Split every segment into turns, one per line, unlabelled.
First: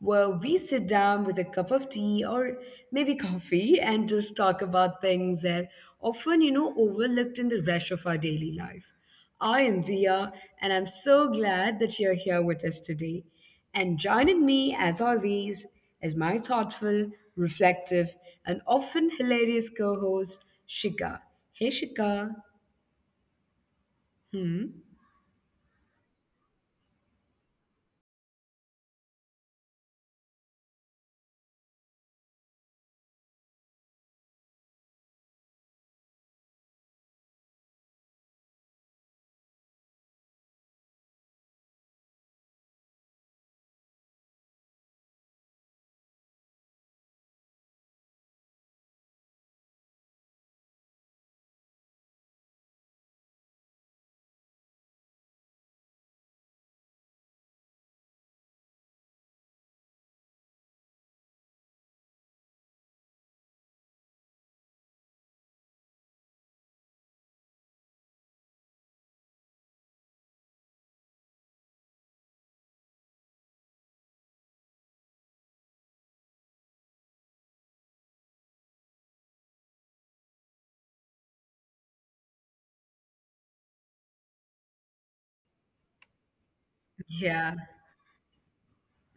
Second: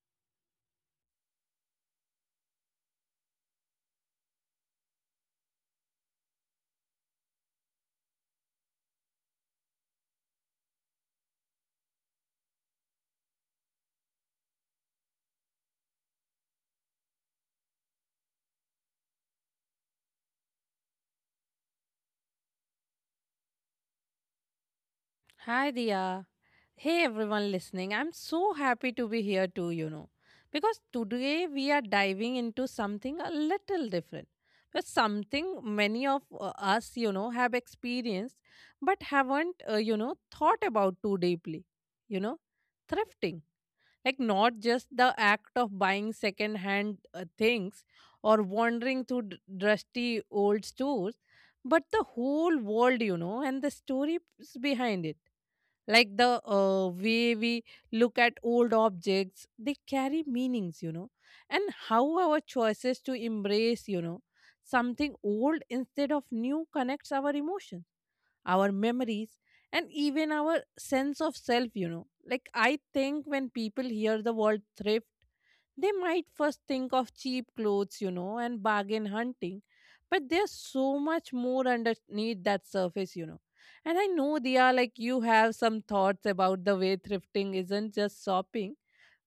where we sit down with a cup of tea or maybe coffee and just talk about things that often, overlooked in the rush of our daily life. I am Via, and I'm so glad that you're here with us today. And joining me, as always, is my thoughtful, reflective, and often hilarious co host, Shika. Hey, Shika. Hmm.
Hi, Dia. Hey, everyone listening. I'm so happy to be here too, you know, because today we are diving into something a little different. But something many of us, you know, have experienced but haven't thought about too deeply, you know, thrifting. Like, not just the act of buying second-hand things or wandering through dusty old stores, but the whole world, you know, and the stories behind it, like the way we look at old objects. They carry meanings, you know, and how our choices to embrace, you know, something old instead of new connects our emotions, our memories, and even our sense of self, you know. Like, I think when people hear the word thrift, they might first think of cheap clothes, you know, and bargain hunting, but there's so much more underneath that surface, you know. And I know they are like you have some thoughts about the way thrifting
Yeah.
isn't just shopping,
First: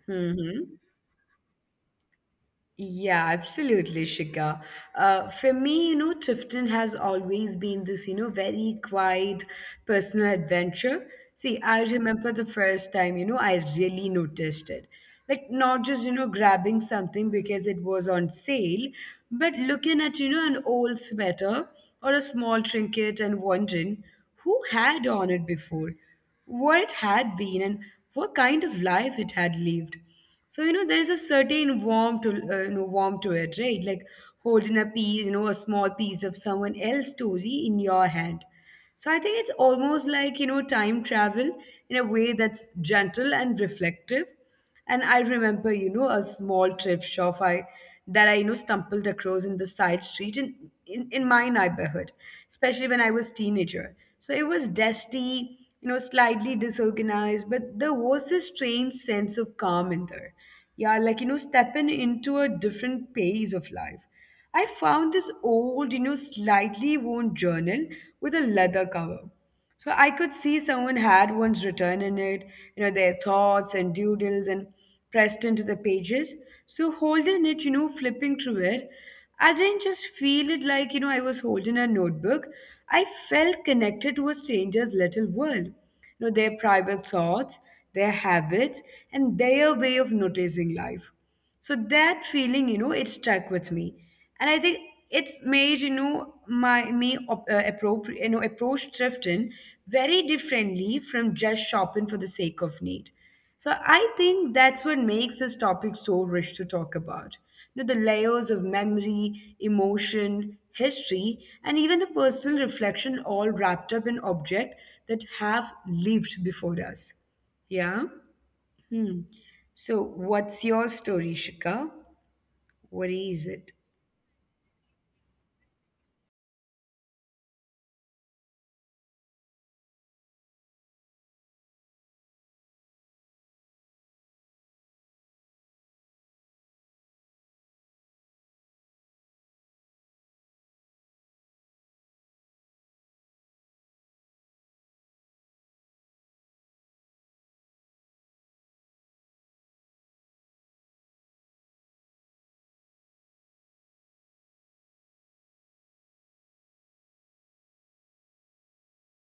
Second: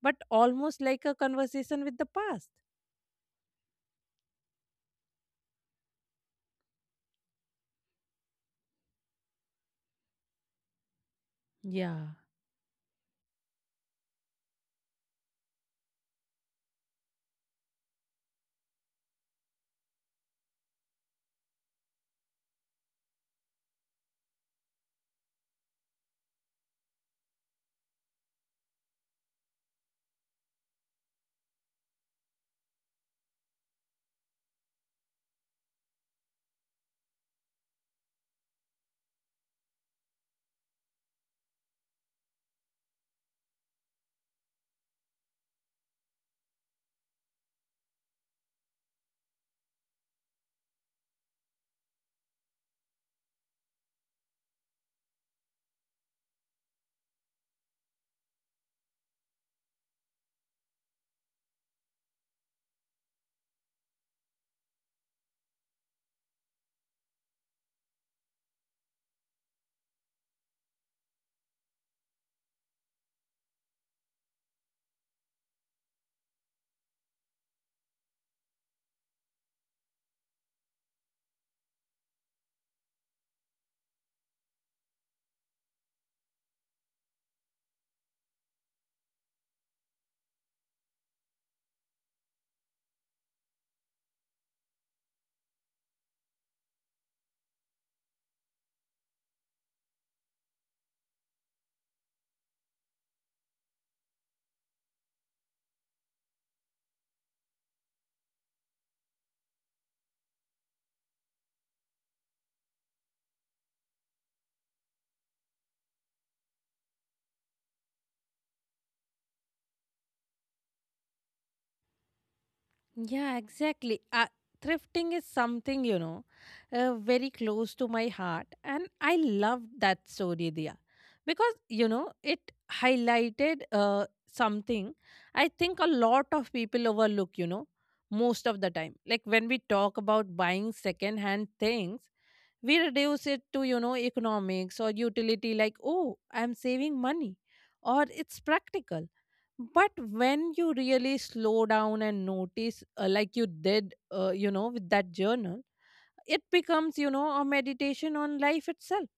but
Hmm.
almost like a conversation with the past.
Yeah, absolutely, Shika. For me, Tifton has always been this, very quiet personal adventure. See, I
Yeah.
remember the first time, I really noticed it. Like, not just, grabbing something because it was on sale, but looking at, an old sweater or a small trinket and wondering who had on it before, what it had been, and what kind of life it had lived. So, you know, there is a certain warmth to warmth to it, right? Like holding a piece, a small piece of someone else's story in your hand. So I think it's almost like, you know, time travel in a way that's gentle and reflective. And I remember, a small trip shop I that I, you know, stumbled across in the side street in my neighborhood, especially when I was teenager. So it was dusty, slightly disorganized, but there was this strange sense of calm in there. Yeah, like, stepping into a different pace of life. I found this old, slightly worn journal with a leather cover. So I could see someone had once written in it, their thoughts and doodles and pressed into the pages. So holding it, flipping through it, I didn't just feel it like, I was holding a notebook. I felt connected to a stranger's little world. You know, their private thoughts, their habits, and their way of noticing life. So that feeling, it stuck with me, and I think it's made you know my me op- appropri- you know approach thrifting very differently from just shopping for the sake of need. So I think that's what makes this topic so rich to talk about. You know, the layers of memory, emotion, history, and even the personal reflection all wrapped up in objects that have lived before us. Yeah. Hmm. So, what's your story, Shika? What is it?
Yeah, exactly. Thrifting is something, you know, very close to my heart. And I love that story, Dia, because, you know, it highlighted something I think a lot of people overlook, you know, most of the time. Like when we talk about buying second-hand things, we reduce it to, you know, economics or utility, like, oh, I'm saving money or it's practical. But when you really slow down and notice, like you did, you know, with that journal, it becomes, you know, a meditation on life itself.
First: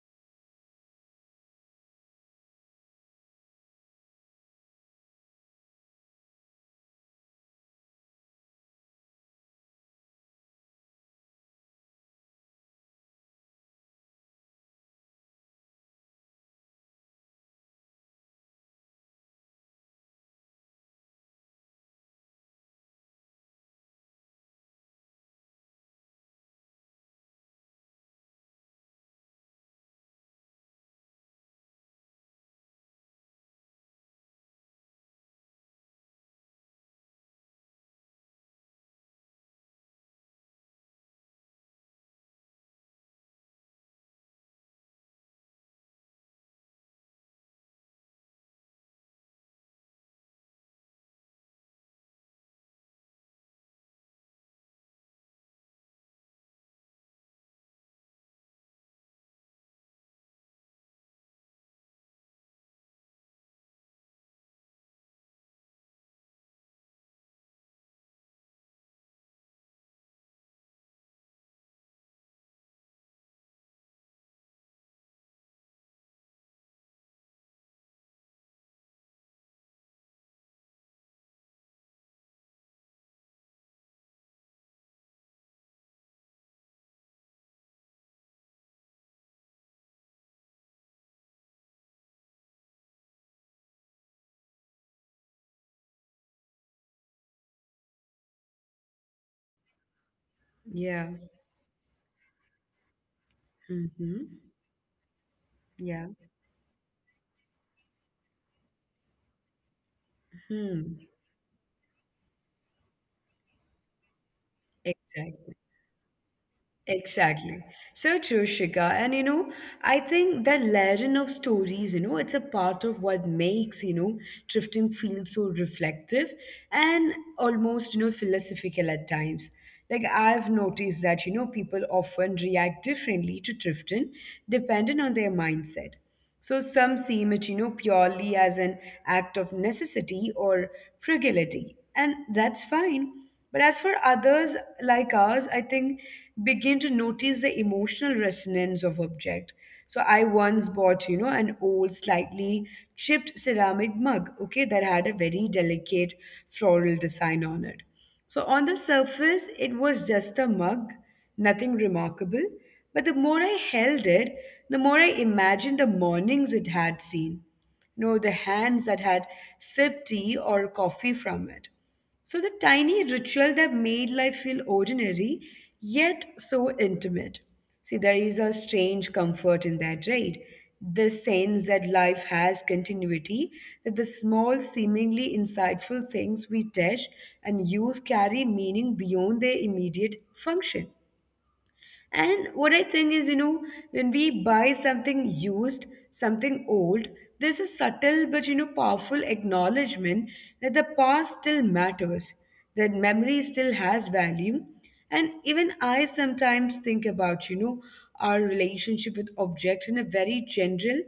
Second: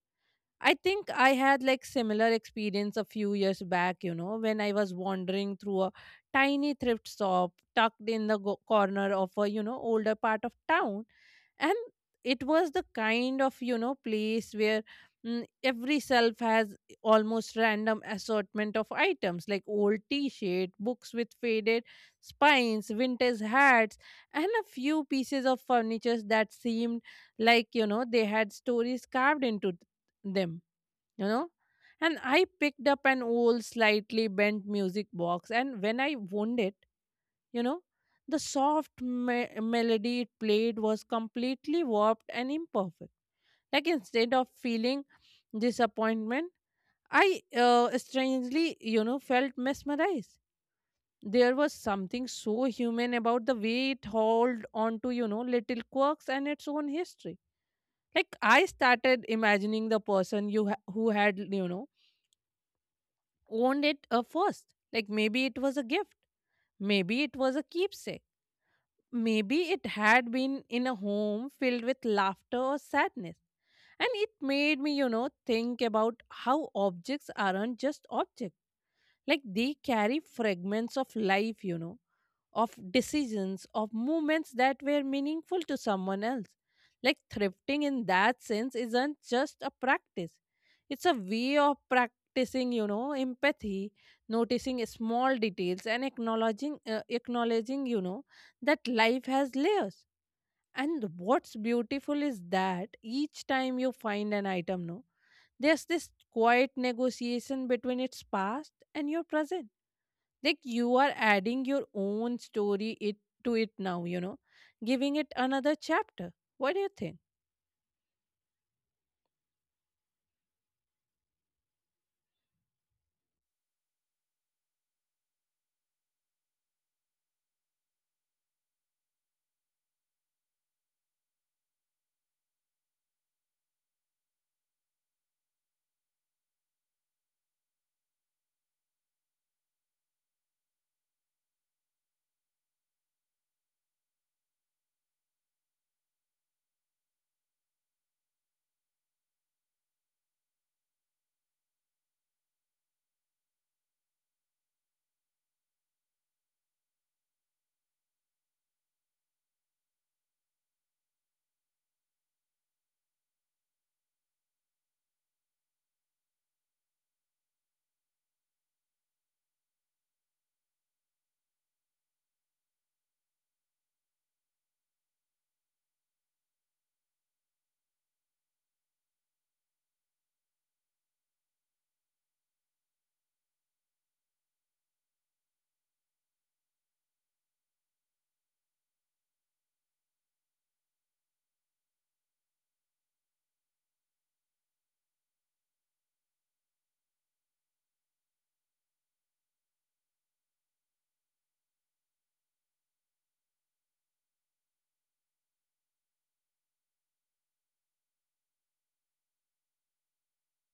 I think I had like similar experience a few years back, you know, when I was wandering through a tiny thrift shop tucked in the corner of a, you know, older part of town. And it was the kind of, you know, place where every shelf has almost random assortment of items, like old t-shirt, books with faded spines, vintage hats, and a few pieces of furniture that seemed like, you know, they had stories carved into them, you know. And I picked up an old, slightly bent music box, and when I wound it, you know, the soft melody it played was completely warped and imperfect. Like, instead of feeling disappointment, I strangely, you know, felt mesmerized. There was something so human about the way it held on to, you know, little quirks and its own history. Like, I started imagining the person who had, you know, owned it, first. Like, maybe it was a gift, maybe it was a keepsake, maybe it had been in a home filled with laughter or sadness. And it made me, you know, think about how objects aren't just objects. Like, they carry fragments of life, you know, of decisions, of movements that were meaningful to someone else. Like thrifting in that sense isn't just a practice, it's a way of practicing, you know, empathy, noticing small details, and acknowledging, you know, that life has layers. And
Yeah.
what's beautiful is that each time you find an
Mm-hmm.
item, no, there's this
Yeah.
quiet negotiation between its past and your present, like you
Hmm.
are adding your own story it to it now, you know, giving it
Exactly.
another chapter. What do you think?
Exactly. So true, Shika. And you know, I think that layering of stories, it's a part of what makes, drifting feel so reflective and almost, philosophical at times. Like I've noticed that, people often react differently to drifting depending on their mindset. So some see it, purely as an act of necessity or fragility, and that's fine. But as for others like us, I think begin to notice the emotional resonance of object. So I once bought, an old, slightly chipped ceramic mug, okay, that had a very delicate floral design on it. So on the surface, it was just a mug, nothing remarkable. But the more I held it, the more I imagined the mornings it had seen, the hands that had sipped tea or coffee from it. So the tiny ritual that made life feel ordinary, yet so intimate. See, there is a strange comfort in that, right? This sense that life has continuity, that the small, seemingly insightful things we touch and use carry meaning beyond their immediate function. And what I think is, when we buy something used, something old, there's a subtle but, powerful acknowledgement that the past still matters, that memory still has value. And even I sometimes think about, our relationship with objects in a very general,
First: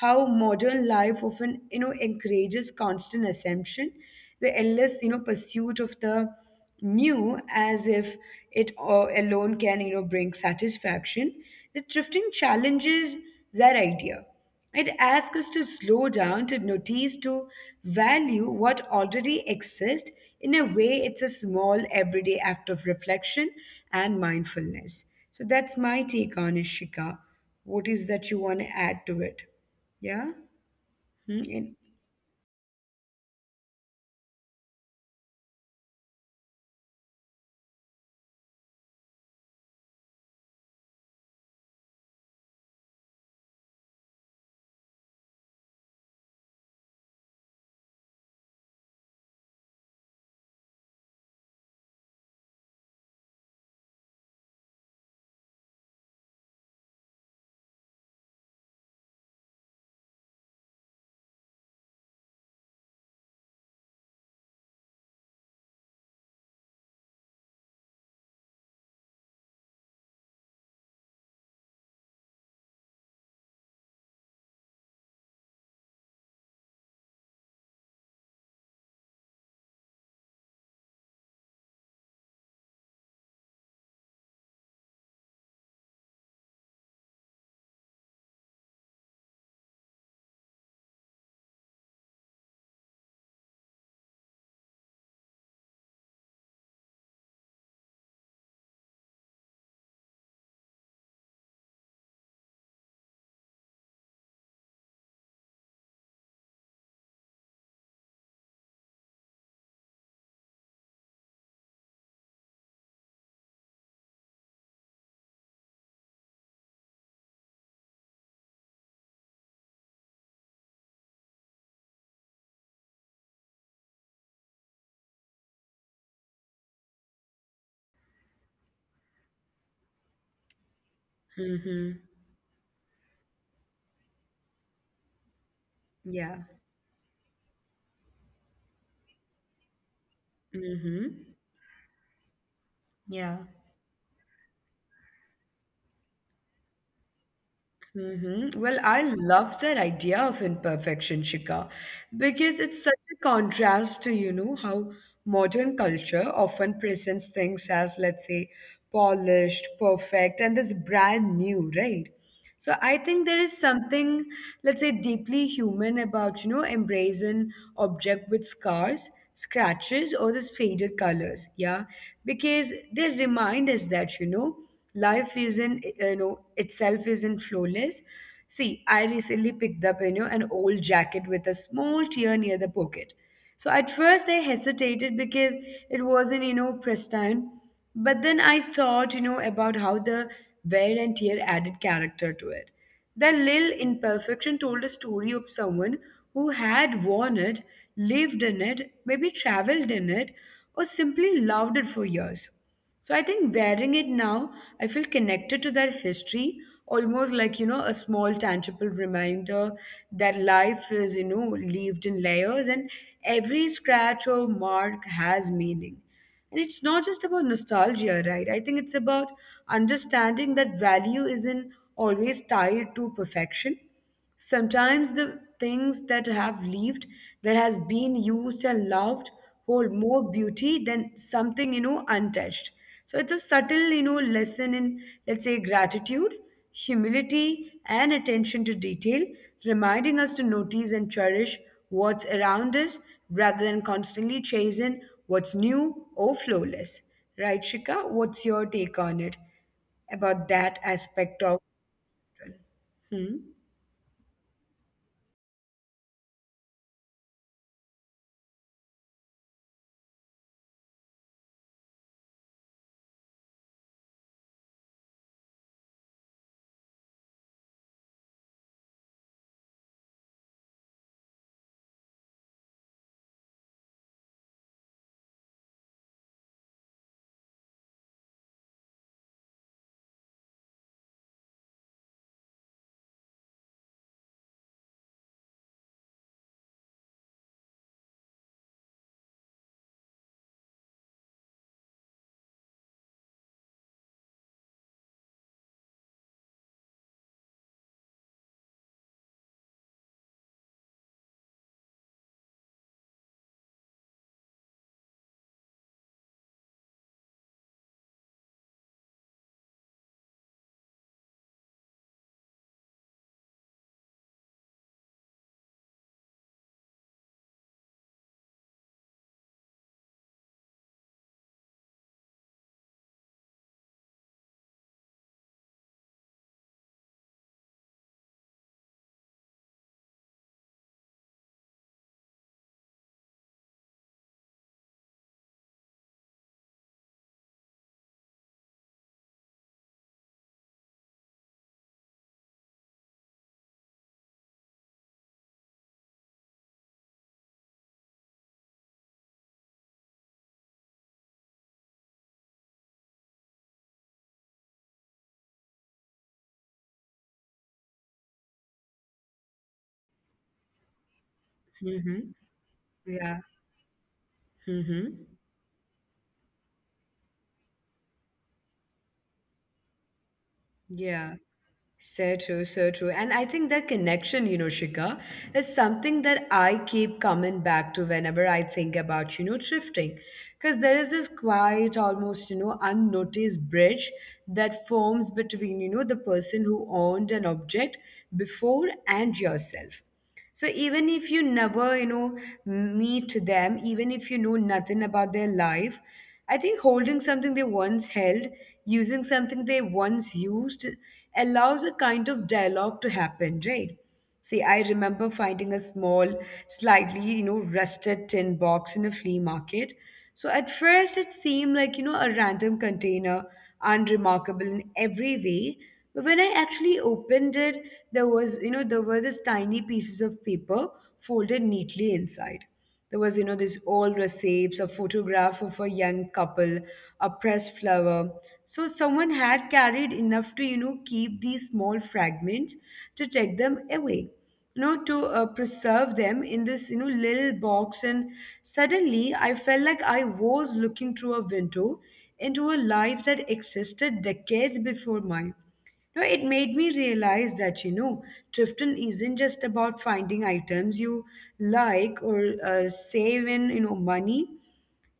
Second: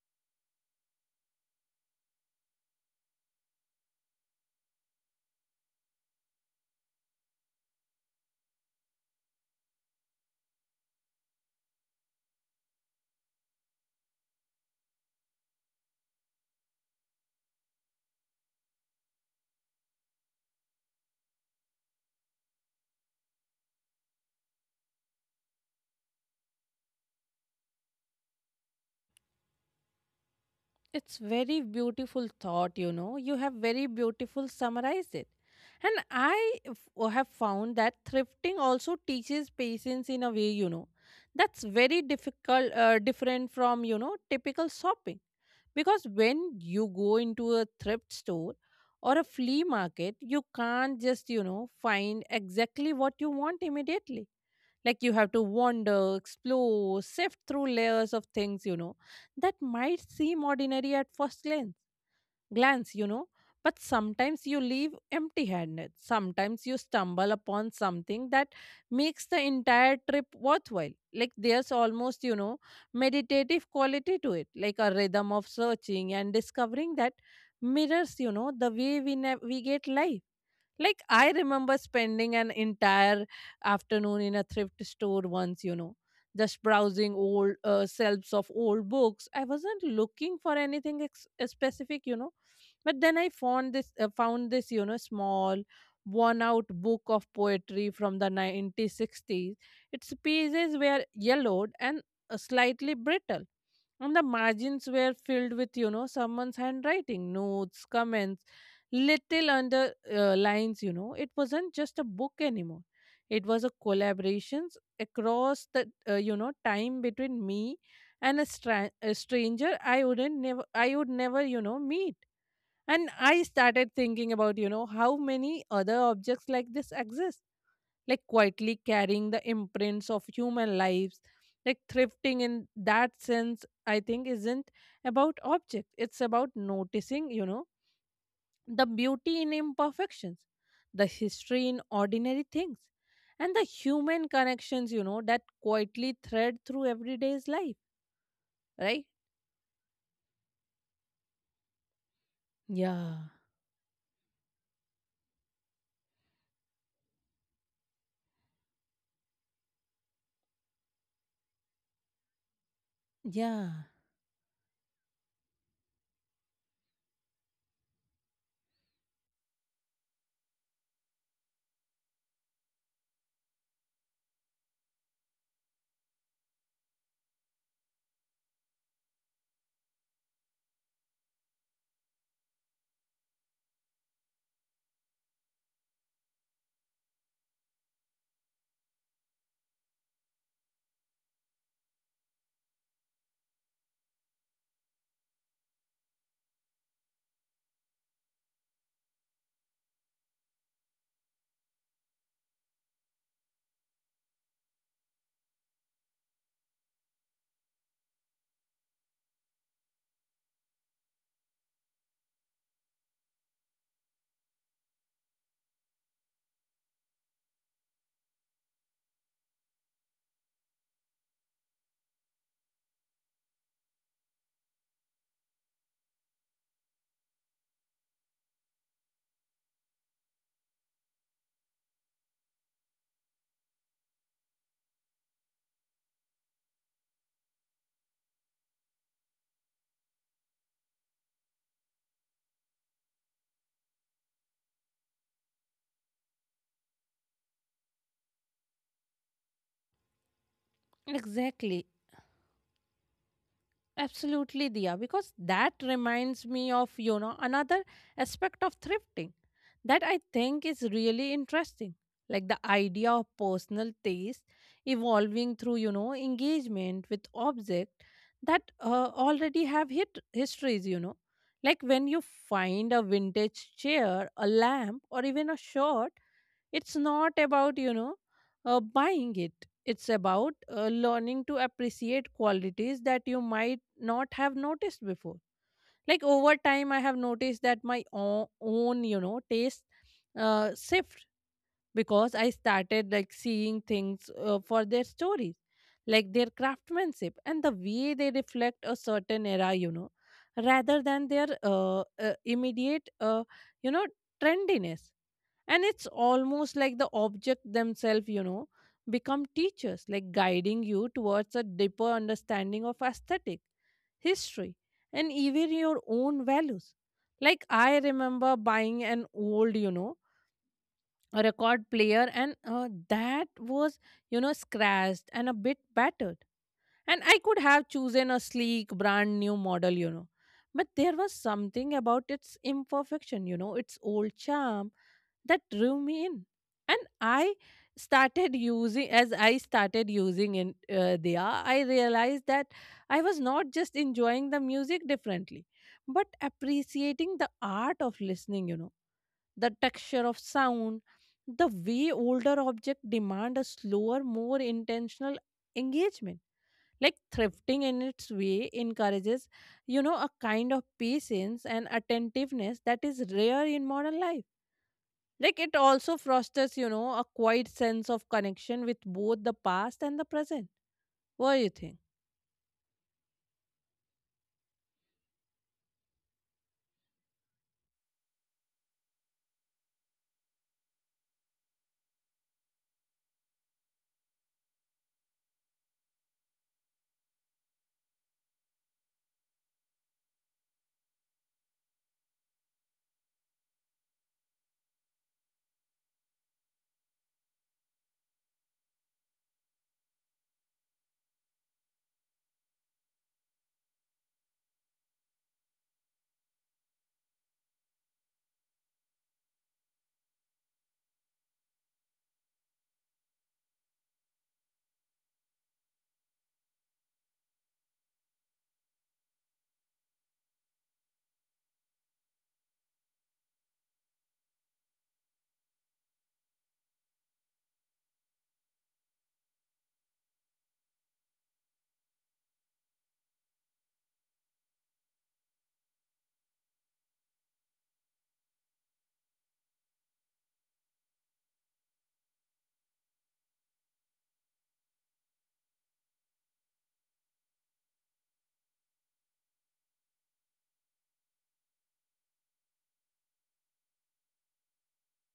how modern life often, encourages constant assumption, the endless, pursuit of the new, as if alone can, you know, bring satisfaction. The thrifting challenges that idea. It asks us to slow down, to notice, to value what already exists. In a way, it's a small everyday act of reflection and mindfulness. So that's my take on it, Shika. What is that you want to add to it? Yeah.
It's
Mm-hmm.
very beautiful thought, you know, you have very beautiful summarized it. And f- have found that thrifting also teaches patience in a way, you know, that's very difficult different from, you know, typical shopping. Because when you go into a thrift store or a flea market, you can't just, you know, find exactly what you want immediately. Like, you have to wander, explore, sift through layers of things, you know, that might seem ordinary at first glance, you know. But sometimes you leave empty handed. Sometimes you stumble upon something that makes the entire trip worthwhile. Like, there's almost, you know, meditative quality to it, like a rhythm of searching and discovering that mirrors, you know, the way we, we get life. Like, I remember spending an entire afternoon in a thrift store once, you know, just browsing old shelves of old books. I wasn't looking for anything specific, you know, but then I found this, you know, small worn out book of poetry from the 1960s. Its pages were yellowed and slightly brittle, and the margins were filled with, you know, someone's handwriting, notes, comments, little under lines, you know. It wasn't just a book anymore. It was a collaborations across the, you know, time between me and a, a stranger I would never, you know, meet. And I started thinking about, you know, how many other objects like this exist, like quietly carrying the imprints of human lives. Like thrifting in that sense, I think, isn't about objects, it's about
Yeah.
noticing, you know, the beauty in imperfections, the
Mm-hmm.
history in ordinary things, and the
Yeah.
human connections, you know, that quietly thread through everyday's life,
Hmm.
right?
Well, I love that idea of imperfection, Shika, because it's
Yeah.
such a contrast to, how modern culture often presents things as, let's say, polished, perfect, and this brand new, right? So I think there
Yeah.
is something, let's say, deeply human about, embracing object with scars, scratches, or this faded colors, yeah, because they remind us that, you know life isn't you know itself isn't flawless. See, I recently picked up, an old jacket with a small tear near the pocket. So at first I hesitated because it wasn't, pristine. But then I thought, about how the wear and tear added character to it. The little imperfection told a story of someone who had worn it, lived in it, maybe traveled in it, or simply loved it for years. So I think wearing it now, I feel connected to that history, almost like, a small tangible reminder that life is, lived in layers, and every scratch or mark has meaning. And it's not just about nostalgia, right? I think it's about understanding that value isn't always tied to perfection. Sometimes the things that have lived, that has been used and loved, hold more beauty than something, untouched. So it's a subtle, lesson in, let's say, gratitude, humility, and attention to detail, reminding us to notice and cherish what's around us rather than constantly chasing what's new or flawless. Right, Shika? What's your take on it about that aspect of?
Exactly.
Hmm?
Absolutely, Diya, because that reminds me of, you know, another aspect of thrifting that I think is really interesting. Like, the idea of personal taste evolving through, you know, engagement with objects that already have hit histories, you know. Like, when you find a vintage chair, a lamp, or even a shirt, it's not about, you know, buying it. It's about learning to appreciate qualities that you might not have noticed before. Like, over time I have noticed that my own, you know, taste shift, because I started like seeing things, for their stories, like their craftsmanship and the way they reflect a certain era, you know, rather than their immediate, you know, trendiness. And it's almost like the object themselves, you know, become teachers, like guiding you towards a deeper understanding of aesthetic, history, and even your own values. Like, I remember buying an old, you know, a record player, and that was, you know, scratched and a bit battered, and I could have chosen a sleek, brand new model, you know. But there was something about its imperfection, you know, its old charm that drew me in. And As I started using in Dia, I realized that I was not just enjoying the music differently, but appreciating the art of listening, you know, the texture of sound, the way older objects demand a slower, more intentional engagement. Like thrifting in its way encourages, you know, a kind of patience and attentiveness
Hmm.
that is rare in
Yeah.
modern life. Like,
Mm-hmm.
it also fosters, you know, a quiet sense of connection with both the past and the present. What do you
Yeah,
think?
so true, so true. And I think that connection, Shika, is something that I keep coming back to whenever I think about, thrifting. Because there is this quiet, almost, unnoticed bridge that forms between, the person who owned an object before and yourself. So even if you never, meet them, even if you know nothing about their life, I think holding something they once held, using something they once used, allows a kind of dialogue to happen, right? See, I remember finding a small, slightly, rusted tin box in a flea market. So at first, it seemed like, a random container, unremarkable in every way. But when I actually opened it, there was, there were these tiny pieces of paper folded neatly inside. There was, this old receipts, a photograph of a young couple, a pressed flower. So someone had carried enough to, keep these small fragments, to take them away, you know to preserve them in this, little box. And suddenly I felt like I was looking through a window into a life that existed decades before mine. No, it made me realize that, thrifting isn't just about finding items you like or save in, money.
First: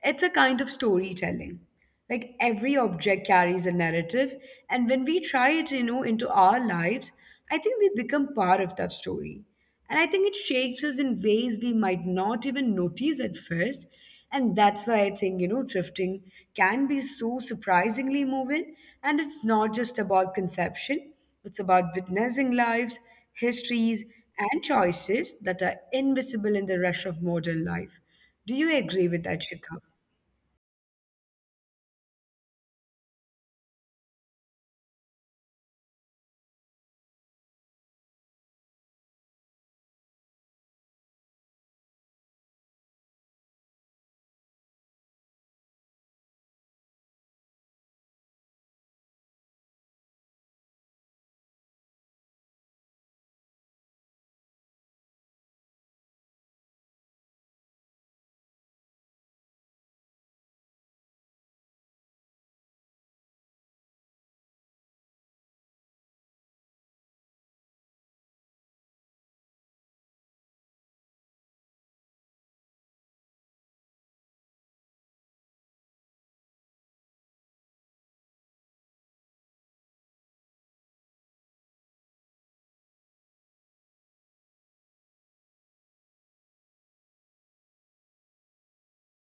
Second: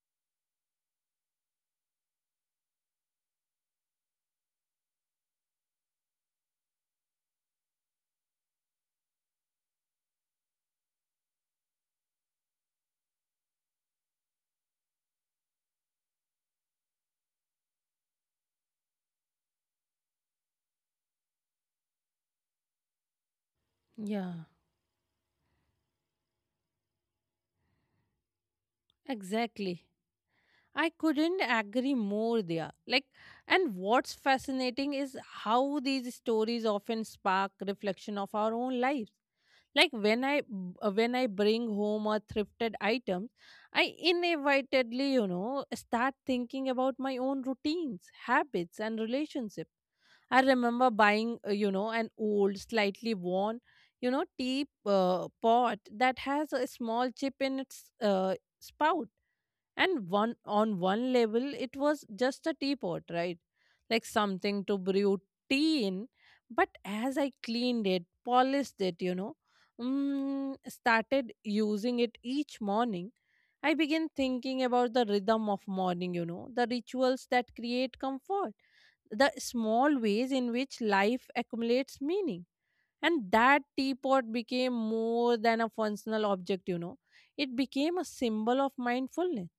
It's a kind of storytelling. Like every object carries a narrative, and when we try it, into our lives, I think we become part of that story. And I think it shapes us in ways we might not even notice at first. And that's why I think, drifting can be so surprisingly moving. And it's not just about conception, it's about witnessing lives, histories,
Yeah,
and choices that are invisible in the rush of modern life. Do you agree with that, Shikha?
exactly. I couldn't agree more there. Like, and what's fascinating is how these stories often spark reflection of our own lives. Like, when when I bring home a thrifted item, I inevitably, you know, start thinking about my own routines, habits, and relationships. I remember buying, you know, an old, slightly worn, you know, tea pot that has a small chip in its spout. And one on one level it was just a teapot, right? Like, something to brew tea in. But as I cleaned it, polished it, you know, started using it each morning, I began thinking about the rhythm of morning, you know, the rituals that create comfort, the small ways in which life accumulates meaning. And that teapot became more than a functional object, you know, it became a symbol of mindfulness,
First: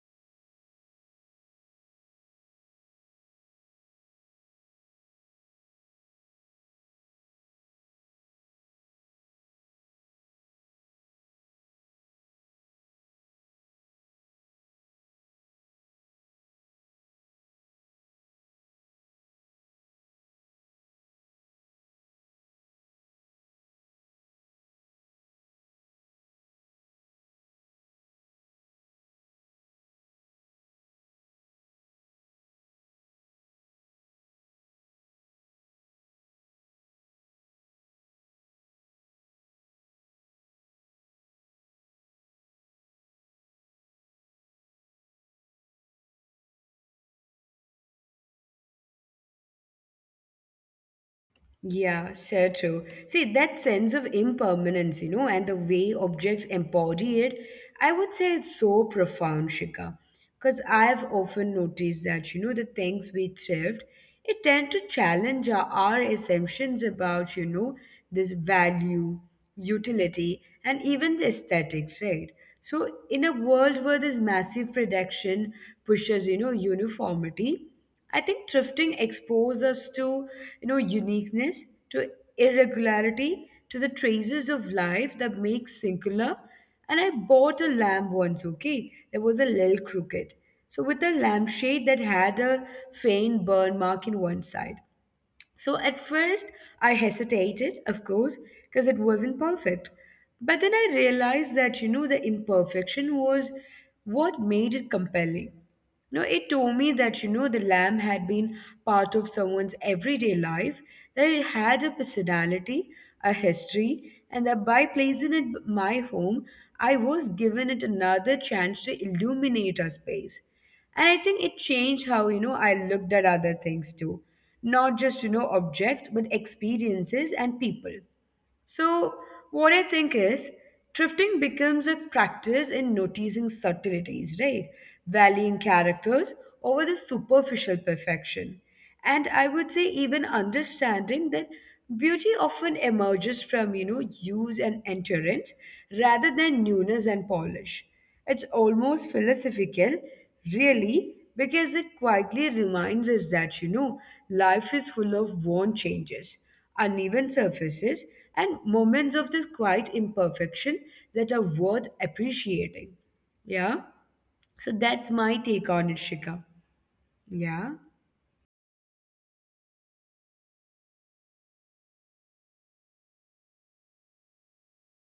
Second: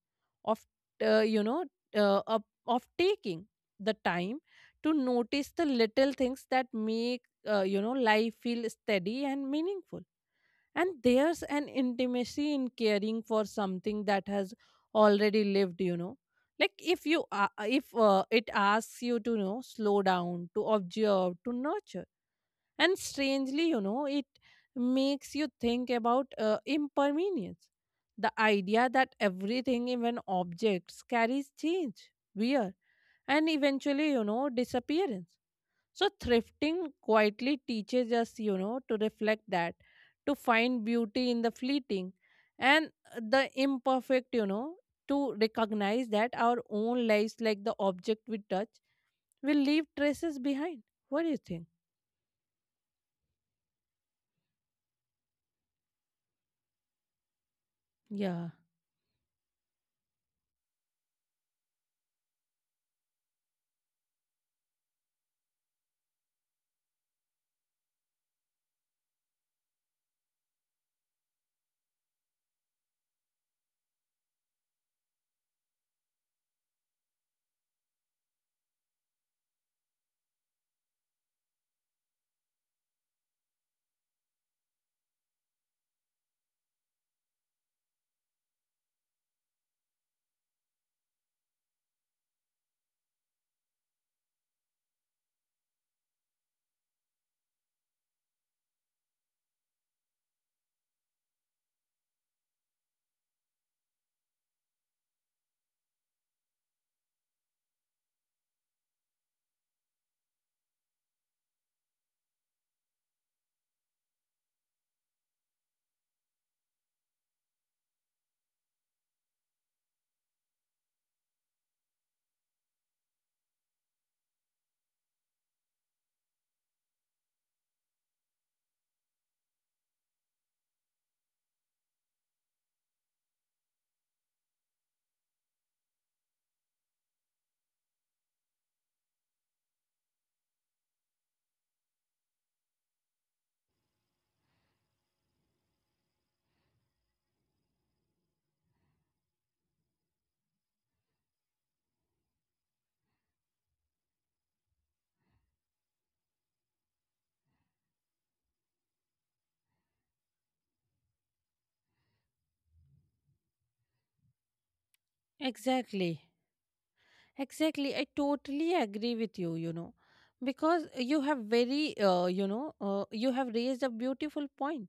of, you know, of taking the time to notice the little things that make, you know, life feel steady and meaningful. And there's an intimacy in caring for something that has already lived, you know, like, if you a- if it asks you to, you know, slow down, to observe, to nurture. And strangely, you know, it makes you think about impermanence. The idea that everything, even objects, carries change, wear, and eventually, you know, disappearance. So, thrifting quietly teaches us, you know, to reflect that, to find beauty in the fleeting and the imperfect, you know, to recognize that our own lives, like the object we touch, will leave traces behind. What do you think?
Yeah, so true. See, that sense of impermanence, and the way objects embody it, I would say
Yeah,
it's so profound, Shika. Because I've often noticed that, the things we thrift, it tend to challenge our assumptions about, this value, utility, and even the aesthetics, right? So in a world where this massive production pushes, uniformity, I think thrifting exposes us to, uniqueness, to irregularity, to the traces of life that make singular. And I bought a lamp once, okay? There was a little crooked. So with a lampshade that had a faint burn mark in one side. So at first, I hesitated, of course, because it wasn't perfect. But then I realized that, the imperfection was what made it compelling. No, it told me that, the lamb had been part of someone's everyday life, that it had a personality, a history, and that by placing it in my home, I was given it another chance to illuminate a space. And I think it changed how, I looked at other things too. Not just, object, but experiences and people. So, what I think is, thrifting becomes a practice in noticing subtleties, right? Valuing characters over the superficial perfection. And I would say, even understanding that beauty often emerges from, you know, use and endurance rather than newness and polish. It's almost philosophical, really, because it quietly reminds us that, you know, life is full of worn changes, uneven surfaces, and moments of this quiet imperfection that are worth appreciating. Yeah? So that's my take on it, Shika.
exactly.
Yeah?
Exactly. I totally agree with you, you know, because you have very, you know, you have raised a beautiful point.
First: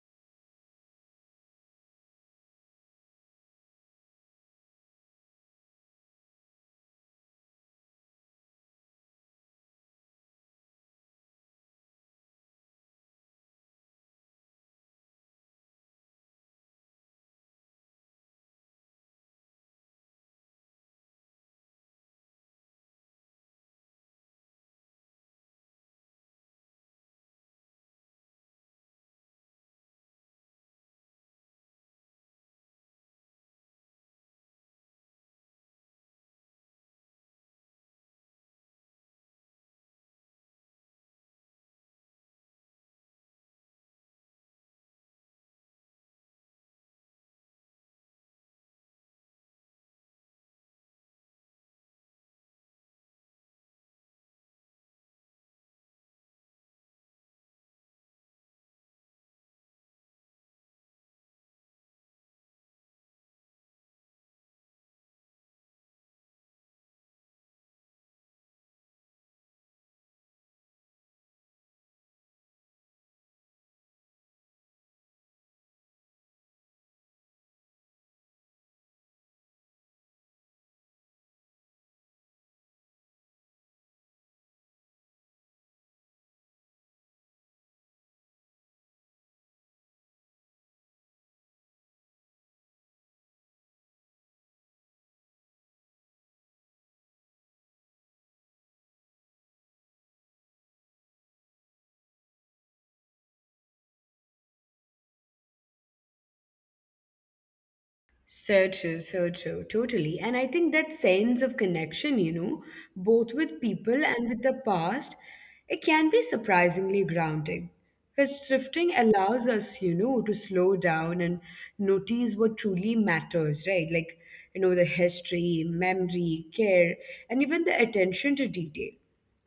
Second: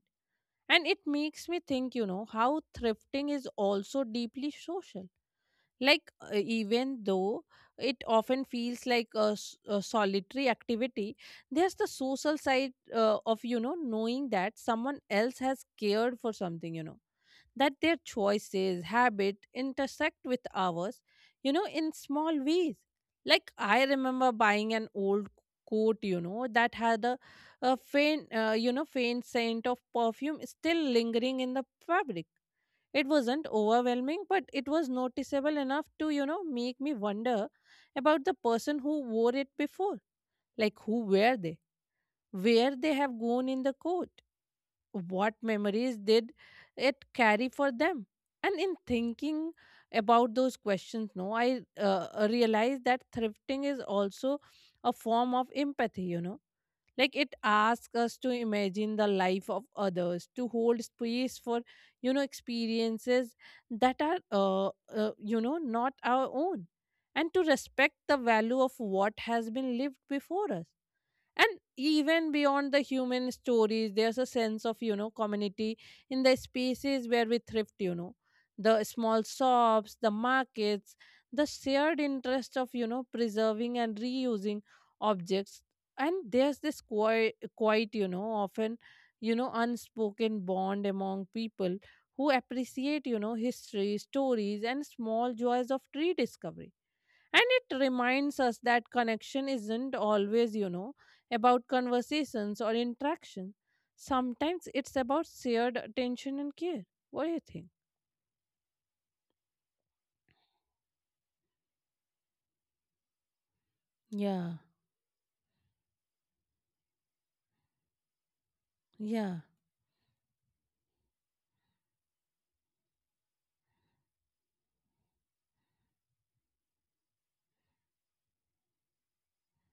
And it makes me think, you know, how thrifting is also deeply social. Like, even though it often feels like a, a solitary activity, there's the social side of, you know, knowing that someone else has cared for something, you know, that their choices, habit intersect with ours, you know, in small ways. Like I remember buying an old coat, you know, that had a faint, you know, faint scent of perfume still lingering in the fabric. It wasn't overwhelming, but it was noticeable enough to, you know, make me wonder about the person who wore it before. Like who were they? Where they have gone in the coat? What memories did it carry for them? And in thinking about those questions, no, I realized that thrifting is also a form of empathy, you know. Like it asks us to imagine the life of others, to hold space for, you know, experiences that are, you know, not our own, and to respect the value of what has been lived before us. And even beyond the human stories, there's a sense of, you know, community in the spaces where we thrift, you know, the small shops, the markets, the shared interest of, you know, preserving and reusing objects. And there's this quite you know often, you know, unspoken bond among people who appreciate, you know, history, stories, and small joys of rediscovery. And it reminds us that connection isn't always, you know, about conversations or interaction. Sometimes it's about shared attention and care. What do you think?
So true, totally. And I think that sense of connection, you know, both with people and
Yeah,
with the past, it can be surprisingly grounding. Because thrifting
yeah,
allows us, you know, to slow down and notice what truly matters, right? Like, you know, the history, memory, care, and even the attention to detail.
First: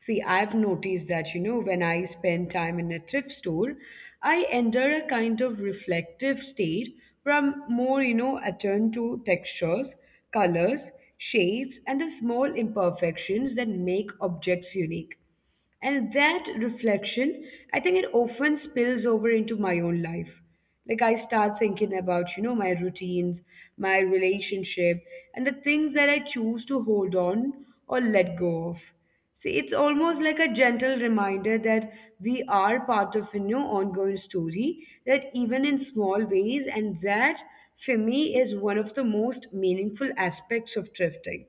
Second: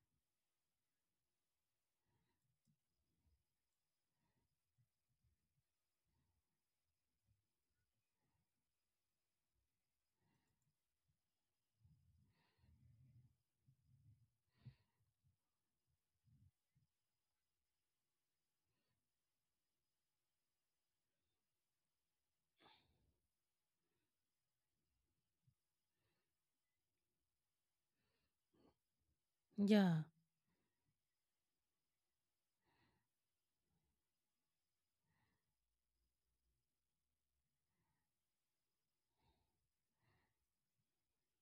See, I've noticed that, you know, when I spend time in a thrift store, I enter a kind of reflective state where I'm more, you know, attuned to textures, colors, shapes, and the small imperfections that make objects unique. And that reflection, I think it often spills over into my own life. Like I start thinking about, you know, my routines, my relationship, and the things that I choose to hold on or let go of. See, it's
yeah,
almost like a gentle reminder that we are part of a new ongoing story, that even in small ways, and that for me is one of the most meaningful aspects of drifting.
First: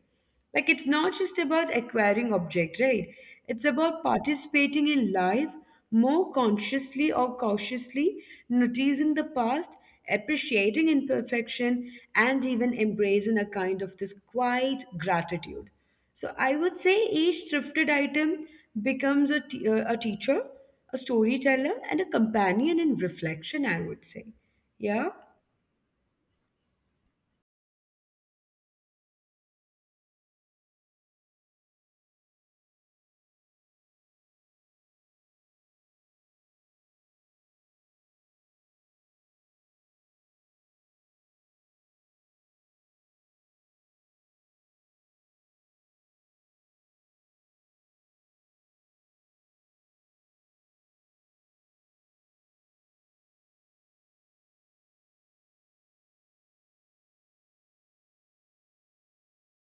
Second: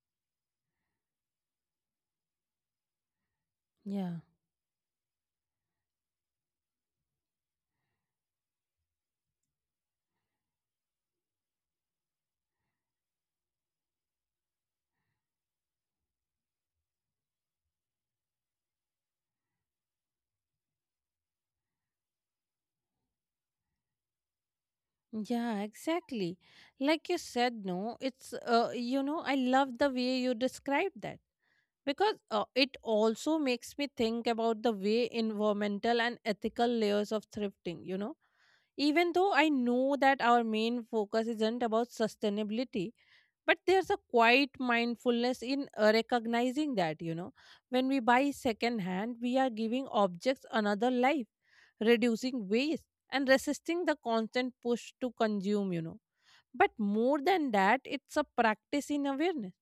Like it's not just about acquiring object, right? It's about
yeah.
participating in life more consciously or cautiously, noticing the past, appreciating imperfection, and even embracing a kind of this quiet gratitude. So I would say each thrifted item becomes a teacher, a storyteller, and a companion in reflection, I would say. Yeah?
Yeah, exactly. Like you said, no, it's, you know, I love the way you described that, because it also makes me think about the way environmental and ethical layers of thrifting, you know. Even though I know that our main focus isn't about sustainability, but there's a quiet mindfulness in recognizing that, you know, when we buy second hand, we are giving objects another life, reducing waste, and resisting the constant push to consume, you know. But more than that, it's a practice in awareness.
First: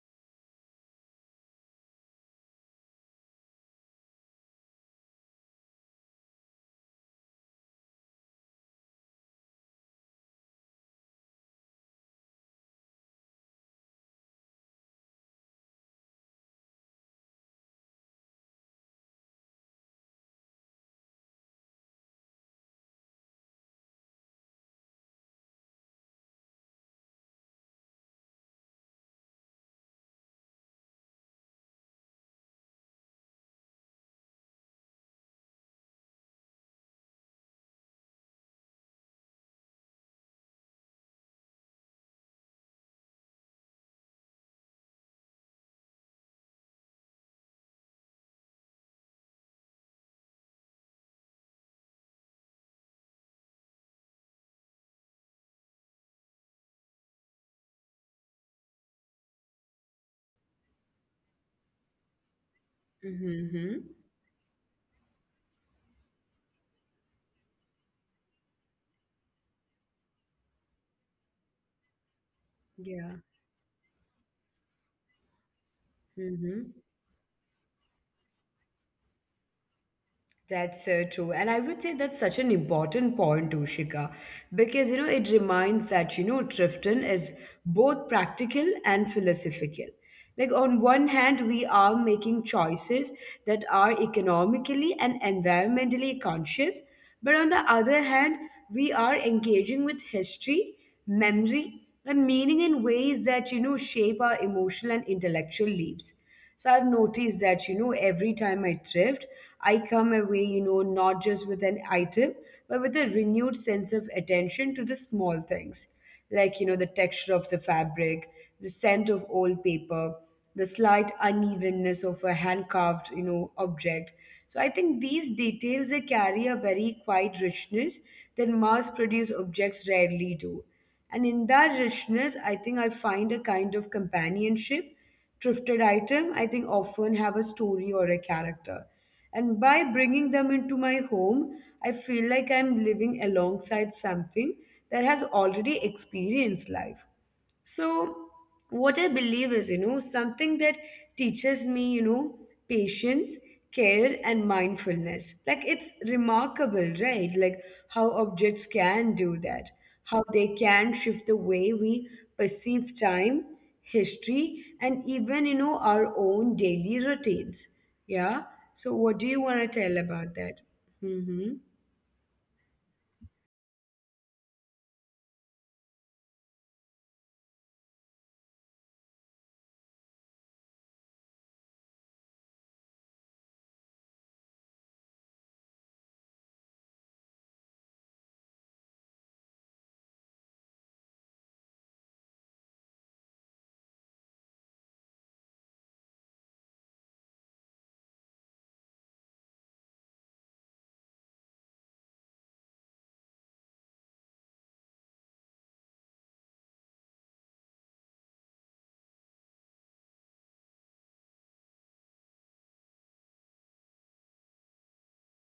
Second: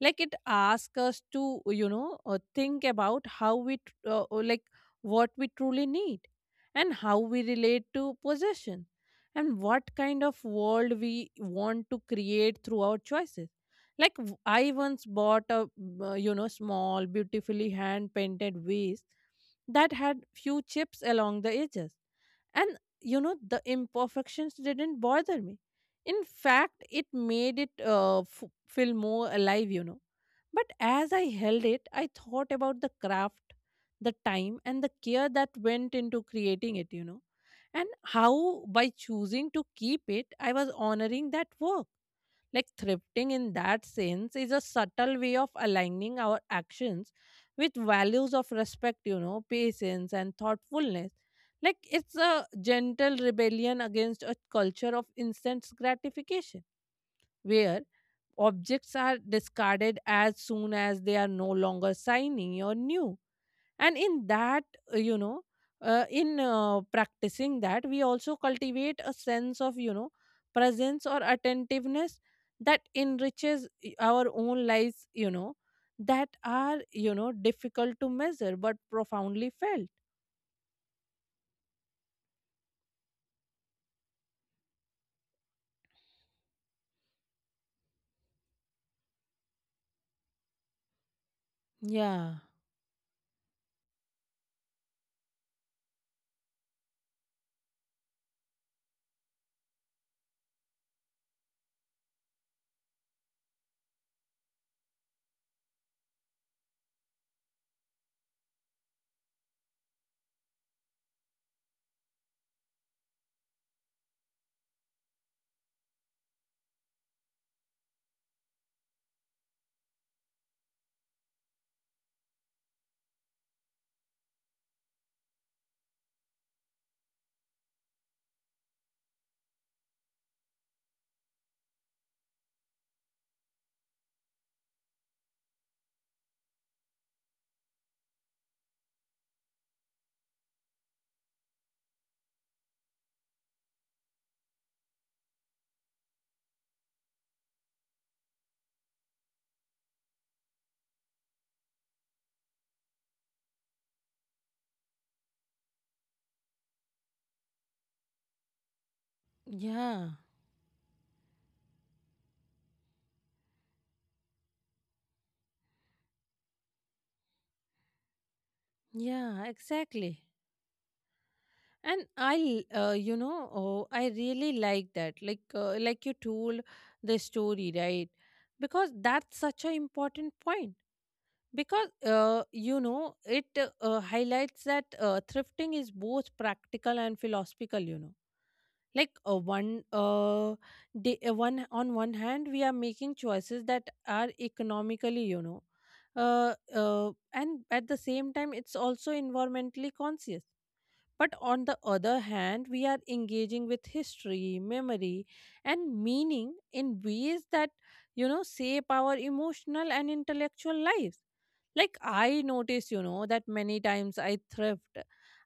Like it asks us to, you know, think about like what we truly need, and how we relate to possession, and what kind of world we want to create through our choices. Like I once bought a, you know, small, beautifully hand painted vase that had few chips along the edges. And you know, the imperfections didn't bother me. In fact, it made it feel more alive, you know. But as I held it, I thought about the craft, the time, and the care that went into creating it, you know. And how, by choosing to keep it, I was honoring that work. Like thrifting in that sense is a subtle way of aligning our actions with values of respect, you know, patience, and thoughtfulness. Like it's a gentle rebellion against a culture of instant gratification, where objects are discarded as soon as they are no longer shiny or new.
Mm-hmm.
And in that, you know, in practicing that, we also cultivate a sense of, you know, presence or attentiveness that
Yeah.
enriches our own lives, you know, that
Mm-hmm.
are, you know, difficult to measure but profoundly felt.
That's so true. And I would say that's such an important point, Ushika, because you know it reminds that you know Trifton is both practical and philosophical. Like on one hand, we are
Yeah,
making choices that are economically and environmentally conscious, but on the other hand, we are engaging with history, memory, and meaning in ways that you know shape our emotional and intellectual lives. So I've noticed that, you know, every time I thrift, I come away, you know, not just with an item, but with a renewed sense of attention to the small things, like, you know, the texture of the fabric, the scent of old paper, the slight unevenness of a hand carved, you know, object. So I think these details they carry a very quiet richness that mass produced objects rarely do. And in that richness, I think I find a kind of companionship thrifted item, I think often have a story or a character. And by bringing them into my home, I feel like I'm living alongside something that has already experienced life. So, what I believe is, you know, something that teaches me, you know, patience, care, and mindfulness. Like, it's remarkable, right? Like, how objects can do that,
yeah,
how they can shift the way we perceive time, history, and even, you know, our own daily routines. Yeah. So, what do you
yeah,
want to tell
exactly.
about that? Mm-hmm.
And I, you know, oh, I really like that. Like like you told the story, right? Because that's such an important point, because you know it highlights that thrifting is both practical and philosophical, you know. Like, one day, one on one hand, we are making choices that are economically, you know, and at the same time it's also environmentally conscious. But on the other hand, we are engaging with history, memory, and meaning in ways that, you know, shape our emotional and intellectual lives. Like I notice, you know, that many times I thrift,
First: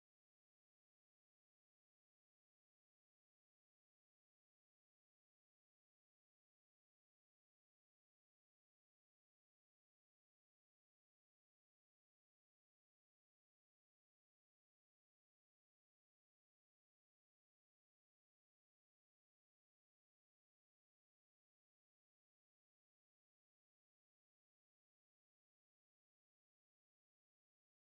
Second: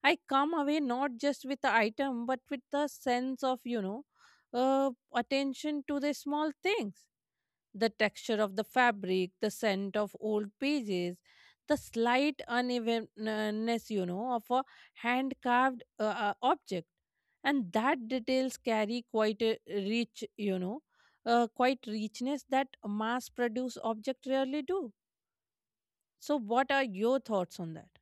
I come away not just with the item, but with the sense of, you know, attention to the small things, the texture of the fabric, the scent of old pages, the slight unevenness, you know, of a hand carved object. And that details carry quite a rich, you know, quite richness that mass produced object rarely do. So, what are your thoughts on that?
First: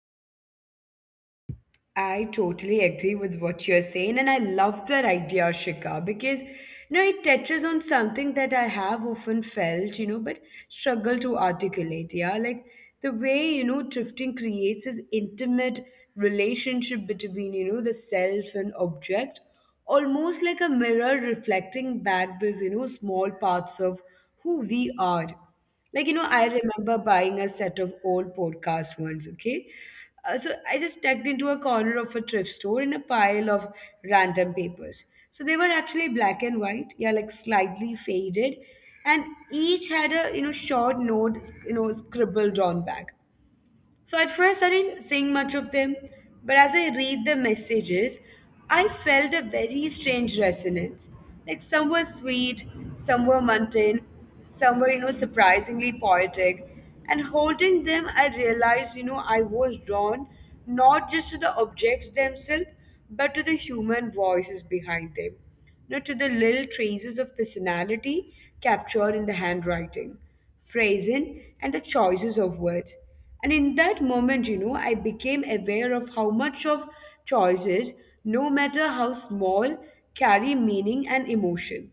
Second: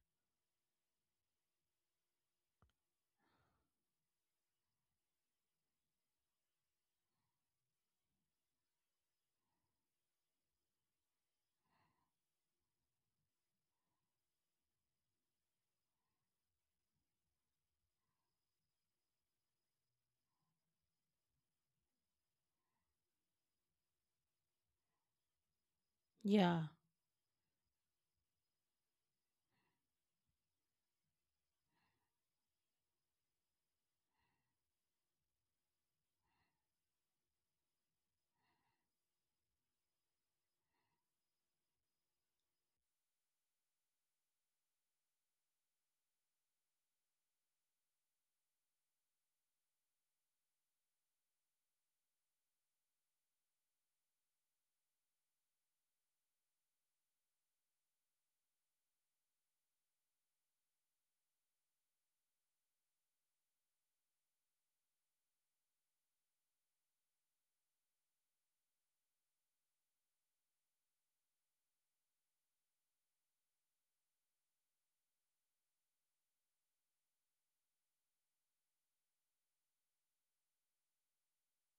I totally agree with what you're saying, and I love that idea, Shika, because you know it touches on something that I have often felt, you know, but struggle to articulate. Yeah, like the way you know drifting creates this intimate relationship between you know the self and object, almost like a mirror reflecting back these you know small parts of who we are. Like, you know, I
Yeah,
remember buying a set of old podcasts once, okay? So I just tucked into a corner of a thrift store in a pile of random papers. So they were actually black and white, yeah, like slightly faded, and each had a you know short note, you know, scribbled on back. So at first, I didn't think much of them, but as I read the messages, I felt a very strange resonance. Like some were sweet, some were mundane, some were, you know, surprisingly poetic. And holding them, I realized, you know, I was drawn not just to the objects themselves, but to the human voices behind them, you know, to the little traces of personality captured in the handwriting phrasing, and the choices of words. And in that moment, you know, I became aware of how much of choices, no matter how small, carry meaning and emotion.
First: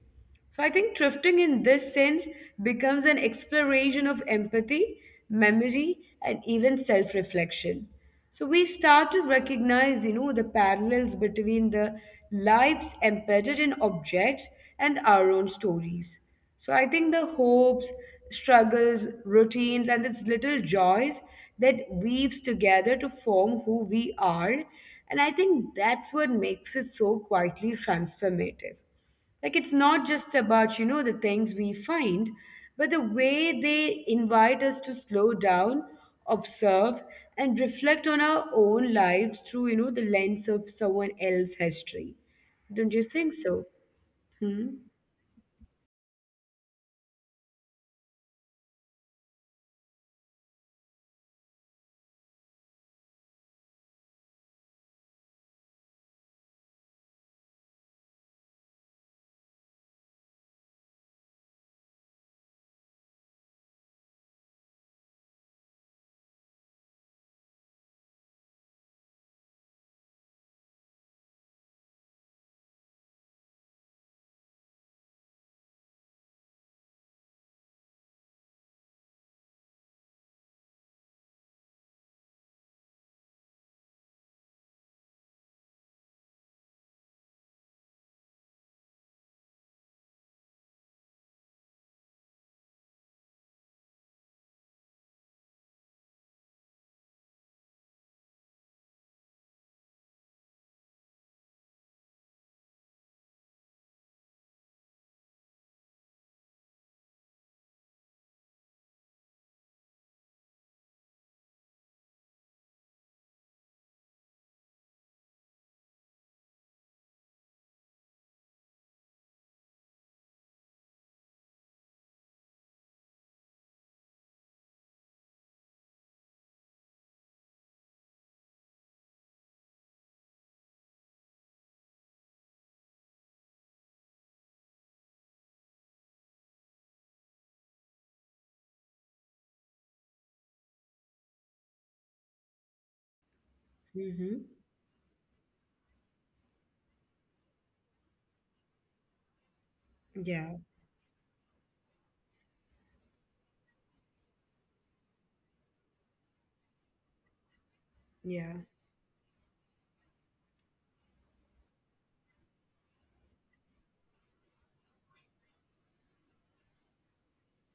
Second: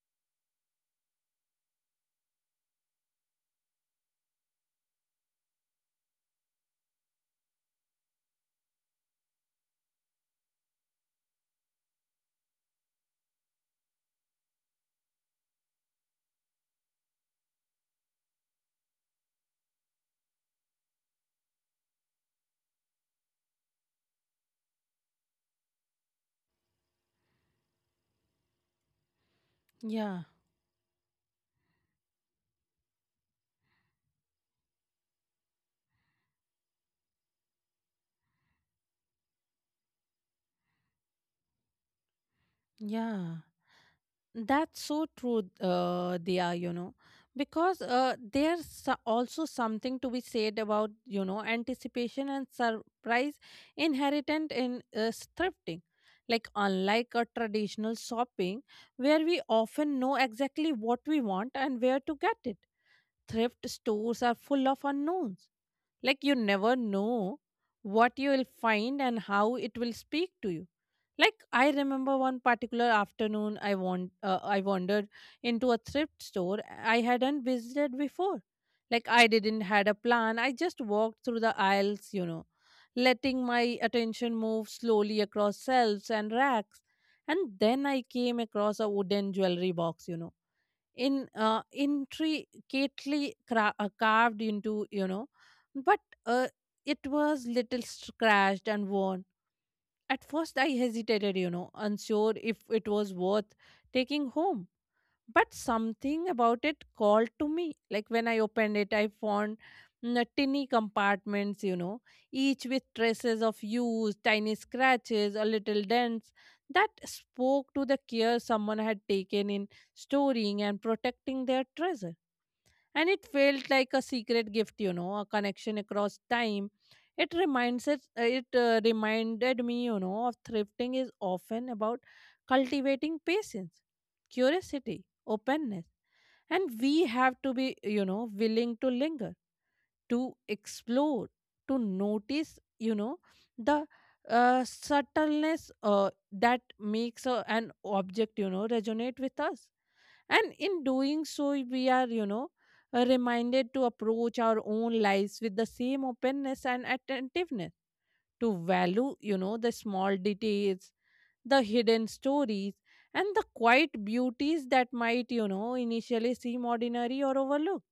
So I think thrifting in this sense becomes an exploration of empathy, memory, and even self reflection. So we start to recognize, you know, the parallels between the lives embedded in objects and our own stories. So I think the hopes, struggles, routines, and its little joys that weaves together to form who we are. And I think that's what makes it so quietly transformative. Like it's not
yeah,
just about, you know, the things we find, but the way they invite us to slow down, observe, and reflect on our own lives through, you know, the lens of someone else's history. Don't you think
yeah.
so? Hmm?
That's so true, Dia, you know, because there's also something to be said about, you know, anticipation and surprise inherent in thrifting. Like, unlike a traditional shopping, where we often know exactly what we want and where to get it, thrift stores are full of unknowns. Like, you never know what you will find and how it will speak to you. Like I remember one particular afternoon, I wandered into a thrift store I hadn't visited before. Like I didn't had a plan. I just walked through the aisles, you know, letting my attention move slowly across shelves and racks. And then I came across a wooden jewelry box, you know, in intricately cra- carved into, you know, but uh, it was little scratched and worn. At first, I hesitated, you know, unsure if it was worth taking home. But something about it called to me. Like when I opened it, I found tiny compartments, you know, each with traces of use, tiny scratches, a little dents that spoke to the care someone had taken in storing and protecting their treasure. And it felt like a secret gift, you know, a connection across time. It reminded me, you know, of thrifting is often about cultivating patience, curiosity, openness, and we have to be, you know, willing to linger, to explore, to notice, you know, the
Mm-hmm.
subtleness that makes an object, you know, resonate with us. And
Yeah,
in doing so, we are, you know, reminded to approach our own lives with the same openness and attentiveness, to
yeah.
value, you know, the small details, the hidden stories, and the quiet beauties that might, you know, initially seem ordinary or overlooked.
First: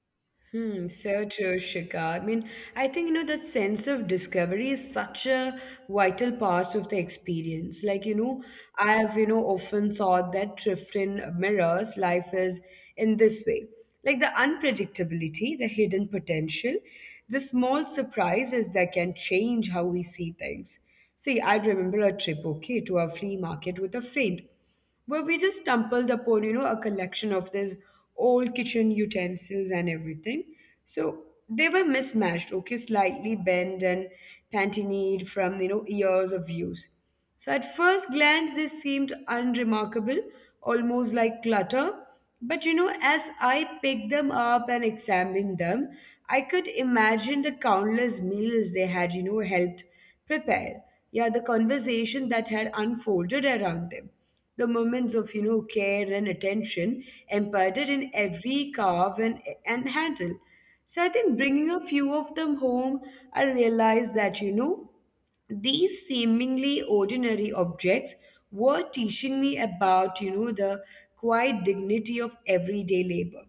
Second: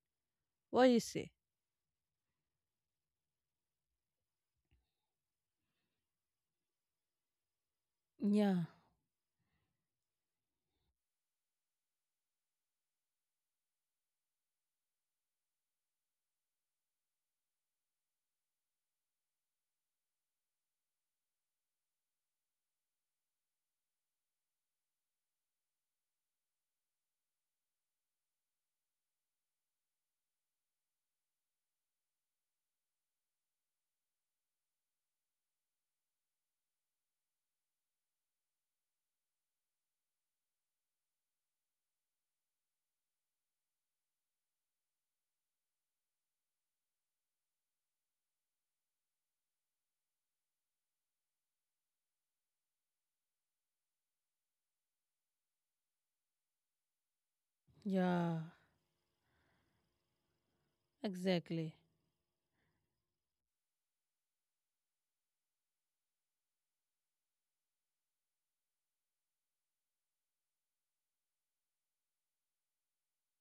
What
Hmm,
do you
so
say?
true, Shikha. I mean, I think, you know, that sense of discovery is such a vital part of the experience. Like, you know,
Yeah,
I have, you know, often thought that Trifton mirrors life is in this way. Like the unpredictability, the hidden potential, the small surprises that can change how we see things. See, I remember a trip, okay, to a flea market with a friend where we just stumbled upon, you know, a collection of these old kitchen utensils and everything. So they were mismatched, okay, slightly bent and pantined from, you know, years of use. So at first glance, they seemed unremarkable, almost like clutter. But you know, as I picked them up and examined them, I could imagine the countless meals they had, you know, helped prepare. Yeah, the conversation that had unfolded around them. The moments of, you know, care and attention imparted in
yeah.
every carve and handle. So I think bringing a
Exactly.
few of them home, I realized that, you know, these seemingly ordinary objects were teaching me about you know the quiet dignity of everyday labor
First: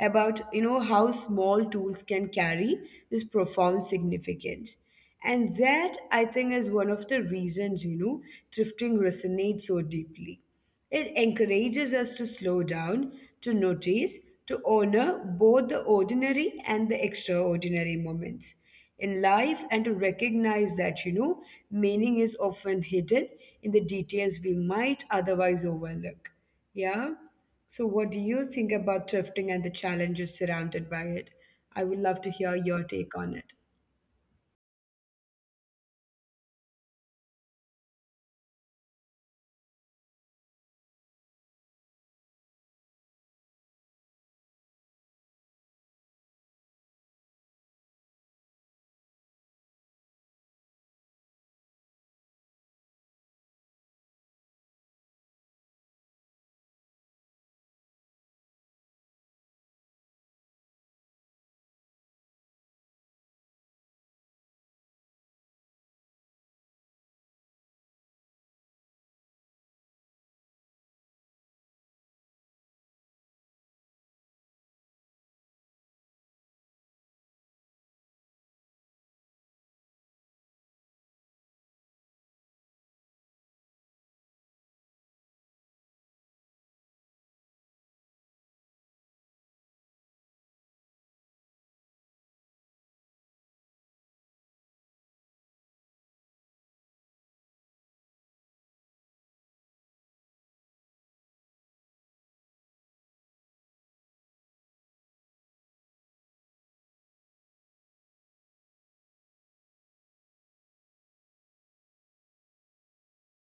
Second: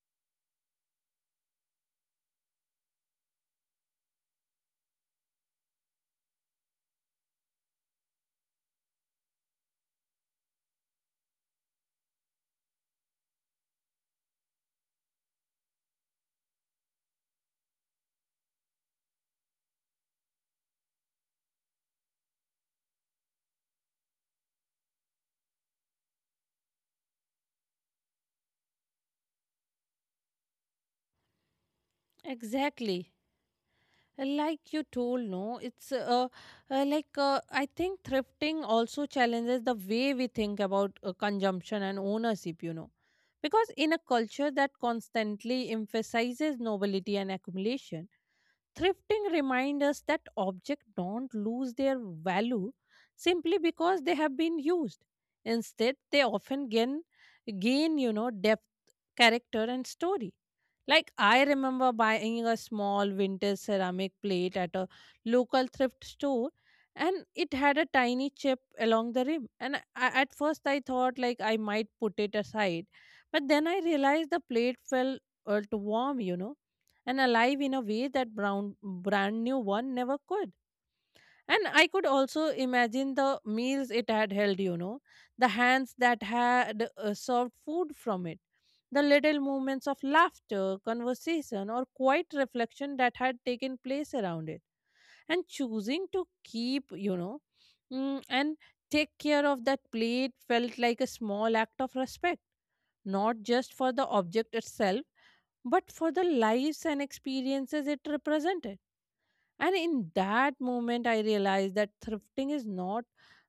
about you know how small tools can carry this profound significance and that I think is one of the reasons you know thrifting resonates so deeply. It encourages us to slow down, to notice, to honor both the ordinary and the extraordinary moments in life and to recognize that, you know, meaning is often hidden in the details we might otherwise overlook. Yeah? So, what do you think about thrifting and the challenges surrounded by it? I would love to hear your take
Exactly.
on it.
Like you told, no, it's like I think thrifting also challenges the way we think about consumption and ownership, you know. Because in a culture that constantly emphasizes novelty and accumulation, thrifting reminds us that objects don't lose their value simply because they have been used. Instead, they often gain, you know, depth, character, and story. Like, I remember buying a small vintage ceramic plate at a local thrift store, and it had a tiny chip along the rim. And at first, I thought like I might put it aside, but then I realized the plate felt warm, you know, and alive in a way that brand new one never could. And I could also imagine the meals it had held, you know, the hands that had served food from it, the little moments of laughter, conversation, or quiet reflection that had taken place around it. And choosing to keep, you know, and take care of that plate felt like a small act of respect, not just for the object itself, but for the lives and experiences it represented. And in that moment, I realized that thrifting is not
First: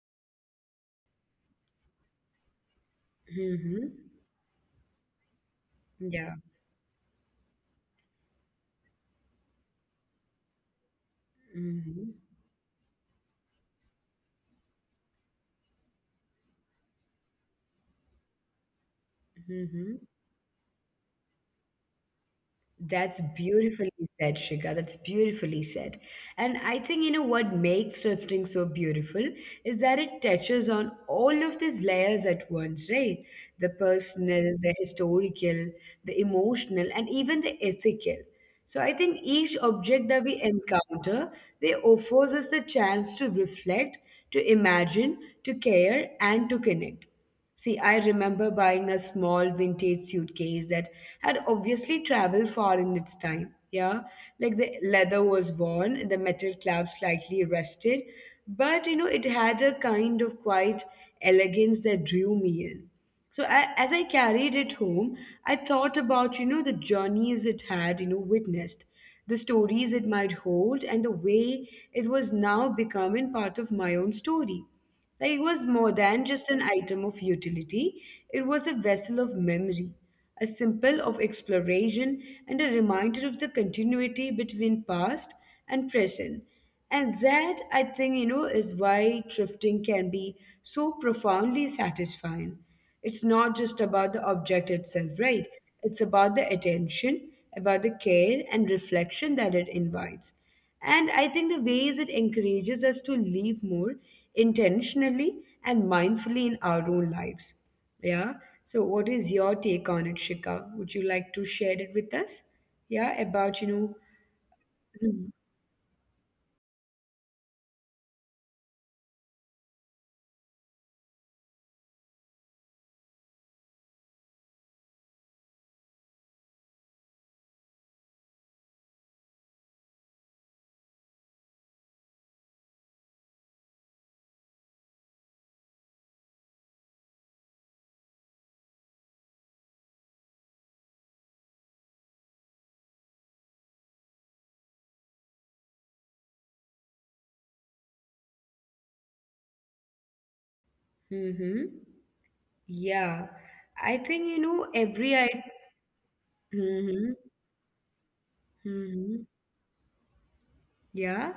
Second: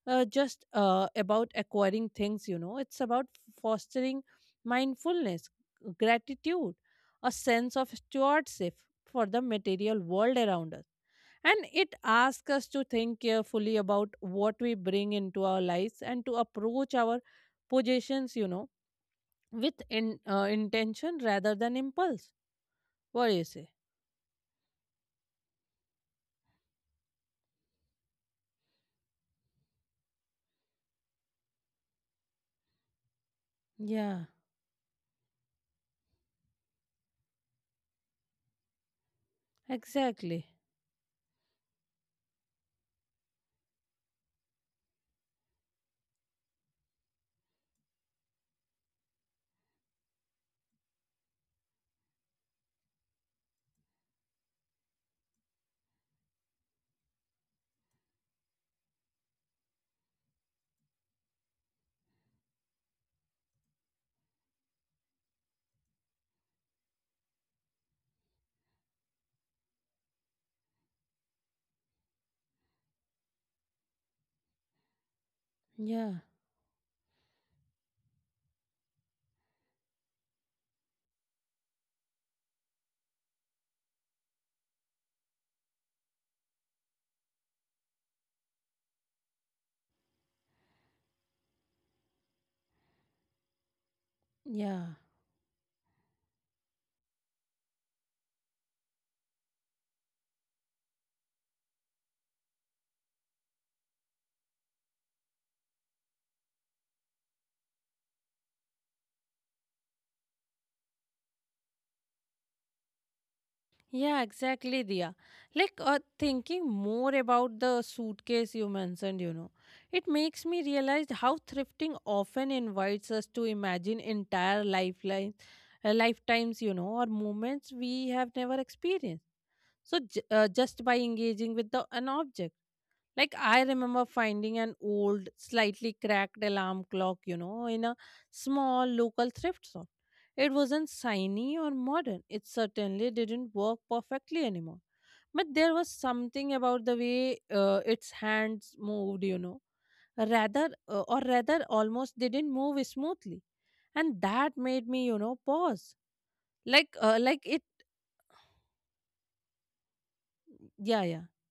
just about acquiring things, you know, it's about
Hmm?
fostering mindfulness,
Yeah.
gratitude, a sense of stewardship for the material world around us. And it
Hmm.
asks us to think carefully about what we bring into our lives, and to approach our possessions, you know, with
Hmm.
intention rather than impulse. What
That's
do you say?
beautifully said, Shika. That's beautifully said. And I think, you know, what makes thrifting so beautiful is that it touches on all of these layers at once, right? The
Yeah,
personal, the historical, the emotional, and even the ethical. So I think each object that
exactly.
we encounter, they offers us the chance to reflect, to imagine, to care, and to connect. See, I remember buying a small vintage suitcase that had obviously traveled far in its time. Yeah, like the leather was worn, the metal clasp slightly rusted, but you know, it had a kind of quiet elegance that drew me in. So I, as I carried it home, I thought about, you know, the journeys it had, you know, witnessed, the stories it might hold, and the way it was now becoming part of my own story. Like it was more
Yeah,
than just an item of utility, it was a vessel of memory, a symbol of exploration, and a reminder of the continuity between past and present. And that, I think, you know, is why thrifting can be so profoundly satisfying. It's not just about the object
yeah.
itself, right? It's about the attention, about the care and reflection that it invites. And I think the ways it encourages us to live more intentionally and mindfully in our own lives. Yeah. So what is your take on it, Shika? Would you like to share it with us? Yeah, about, you know,
Yeah, exactly, Dia. Like thinking more about the suitcase you mentioned, you know, it makes me realize how thrifting often invites us to imagine entire lifetimes, you know, or moments we have never experienced. So just by engaging with the an object. Like, I remember finding an old, slightly cracked alarm clock, you know, in a small local thrift store. It wasn't shiny or modern. It certainly didn't work perfectly anymore. But there was something about the way its hands moved, you know, or rather,
mm-hmm.
almost didn't move
Yeah.
smoothly.
I
And
think, you
that
know,
made me, you
every
know,
I
pause.
mm-hmm.
Like it,
Mm-hmm.
yeah, yeah.
Yeah.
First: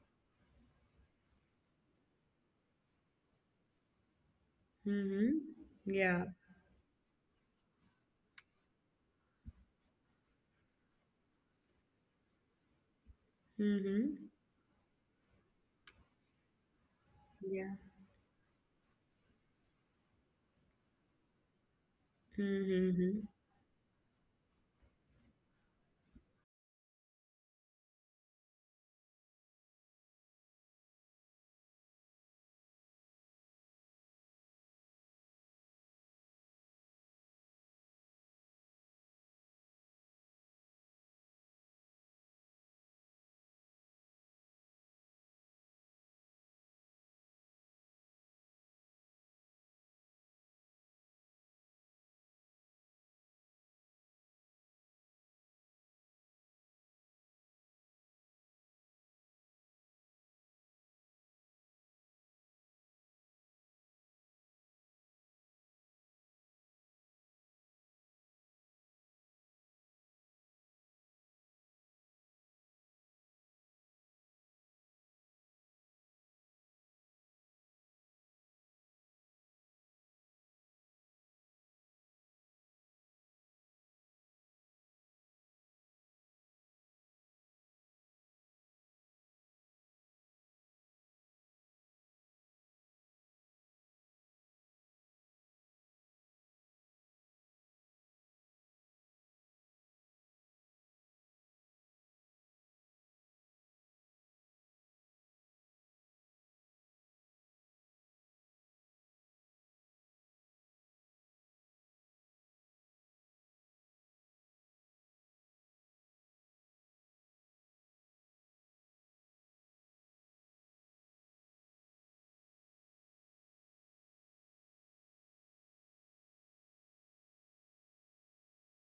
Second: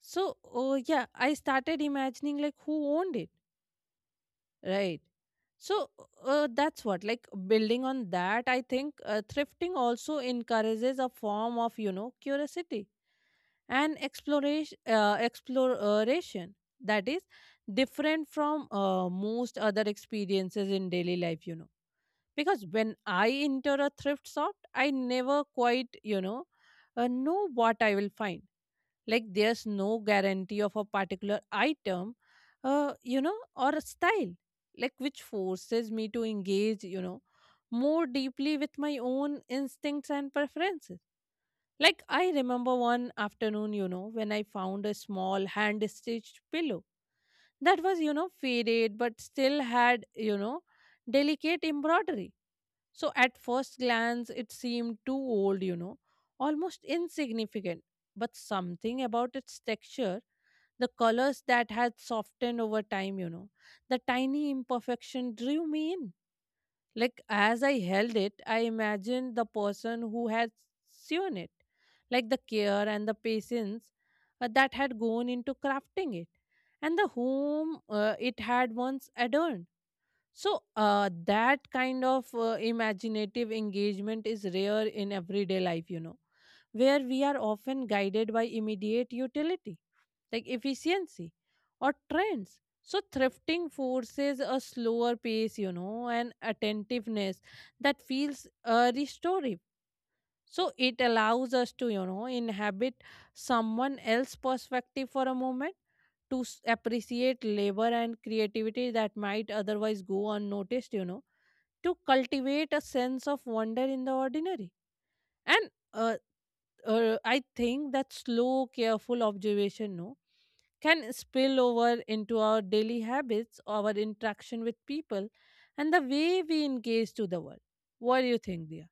So, yeah, I started imagining like who owned it. Right.
Mm-hmm.
So
Yeah.
that's what, like building on that, I think thrifting also encourages a form of, you know, curiosity and
Mm-hmm.
exploration that is
Yeah,
different from most other experiences in daily life, you know. Because when
Mm-hmm.
I enter a thrift shop, I never quite, you know what I will find. Like there's no guarantee of a particular item, you know, or a style, like which forces me to engage, you know, more deeply with my own instincts and preferences. Like I remember one afternoon, you know, when I found a small hand stitched pillow that was, you know, faded but still had, you know, delicate embroidery. So at first glance, it seemed too old, you know, almost insignificant. But something about its texture, the colors that had softened over time, you know, the tiny imperfection drew me in. Like as I held it, I imagined the person who had sewn it, like the care and the patience that had gone into crafting it, and the home it had once adorned. So that kind of imaginative engagement is rare in everyday life, you know, where we are often guided by immediate utility, like efficiency or trends. So, thrifting forces a slower pace, you know, and attentiveness that feels restorative. So, it allows us to, you know, inhabit someone else's perspective for a moment to appreciate labor and creativity that might otherwise go unnoticed, you know, to cultivate a sense of wonder in the ordinary. And I think that slow, careful observation, no, can spill over into our daily habits, our interaction with people, and the way we engage to the world. What do you think, dear?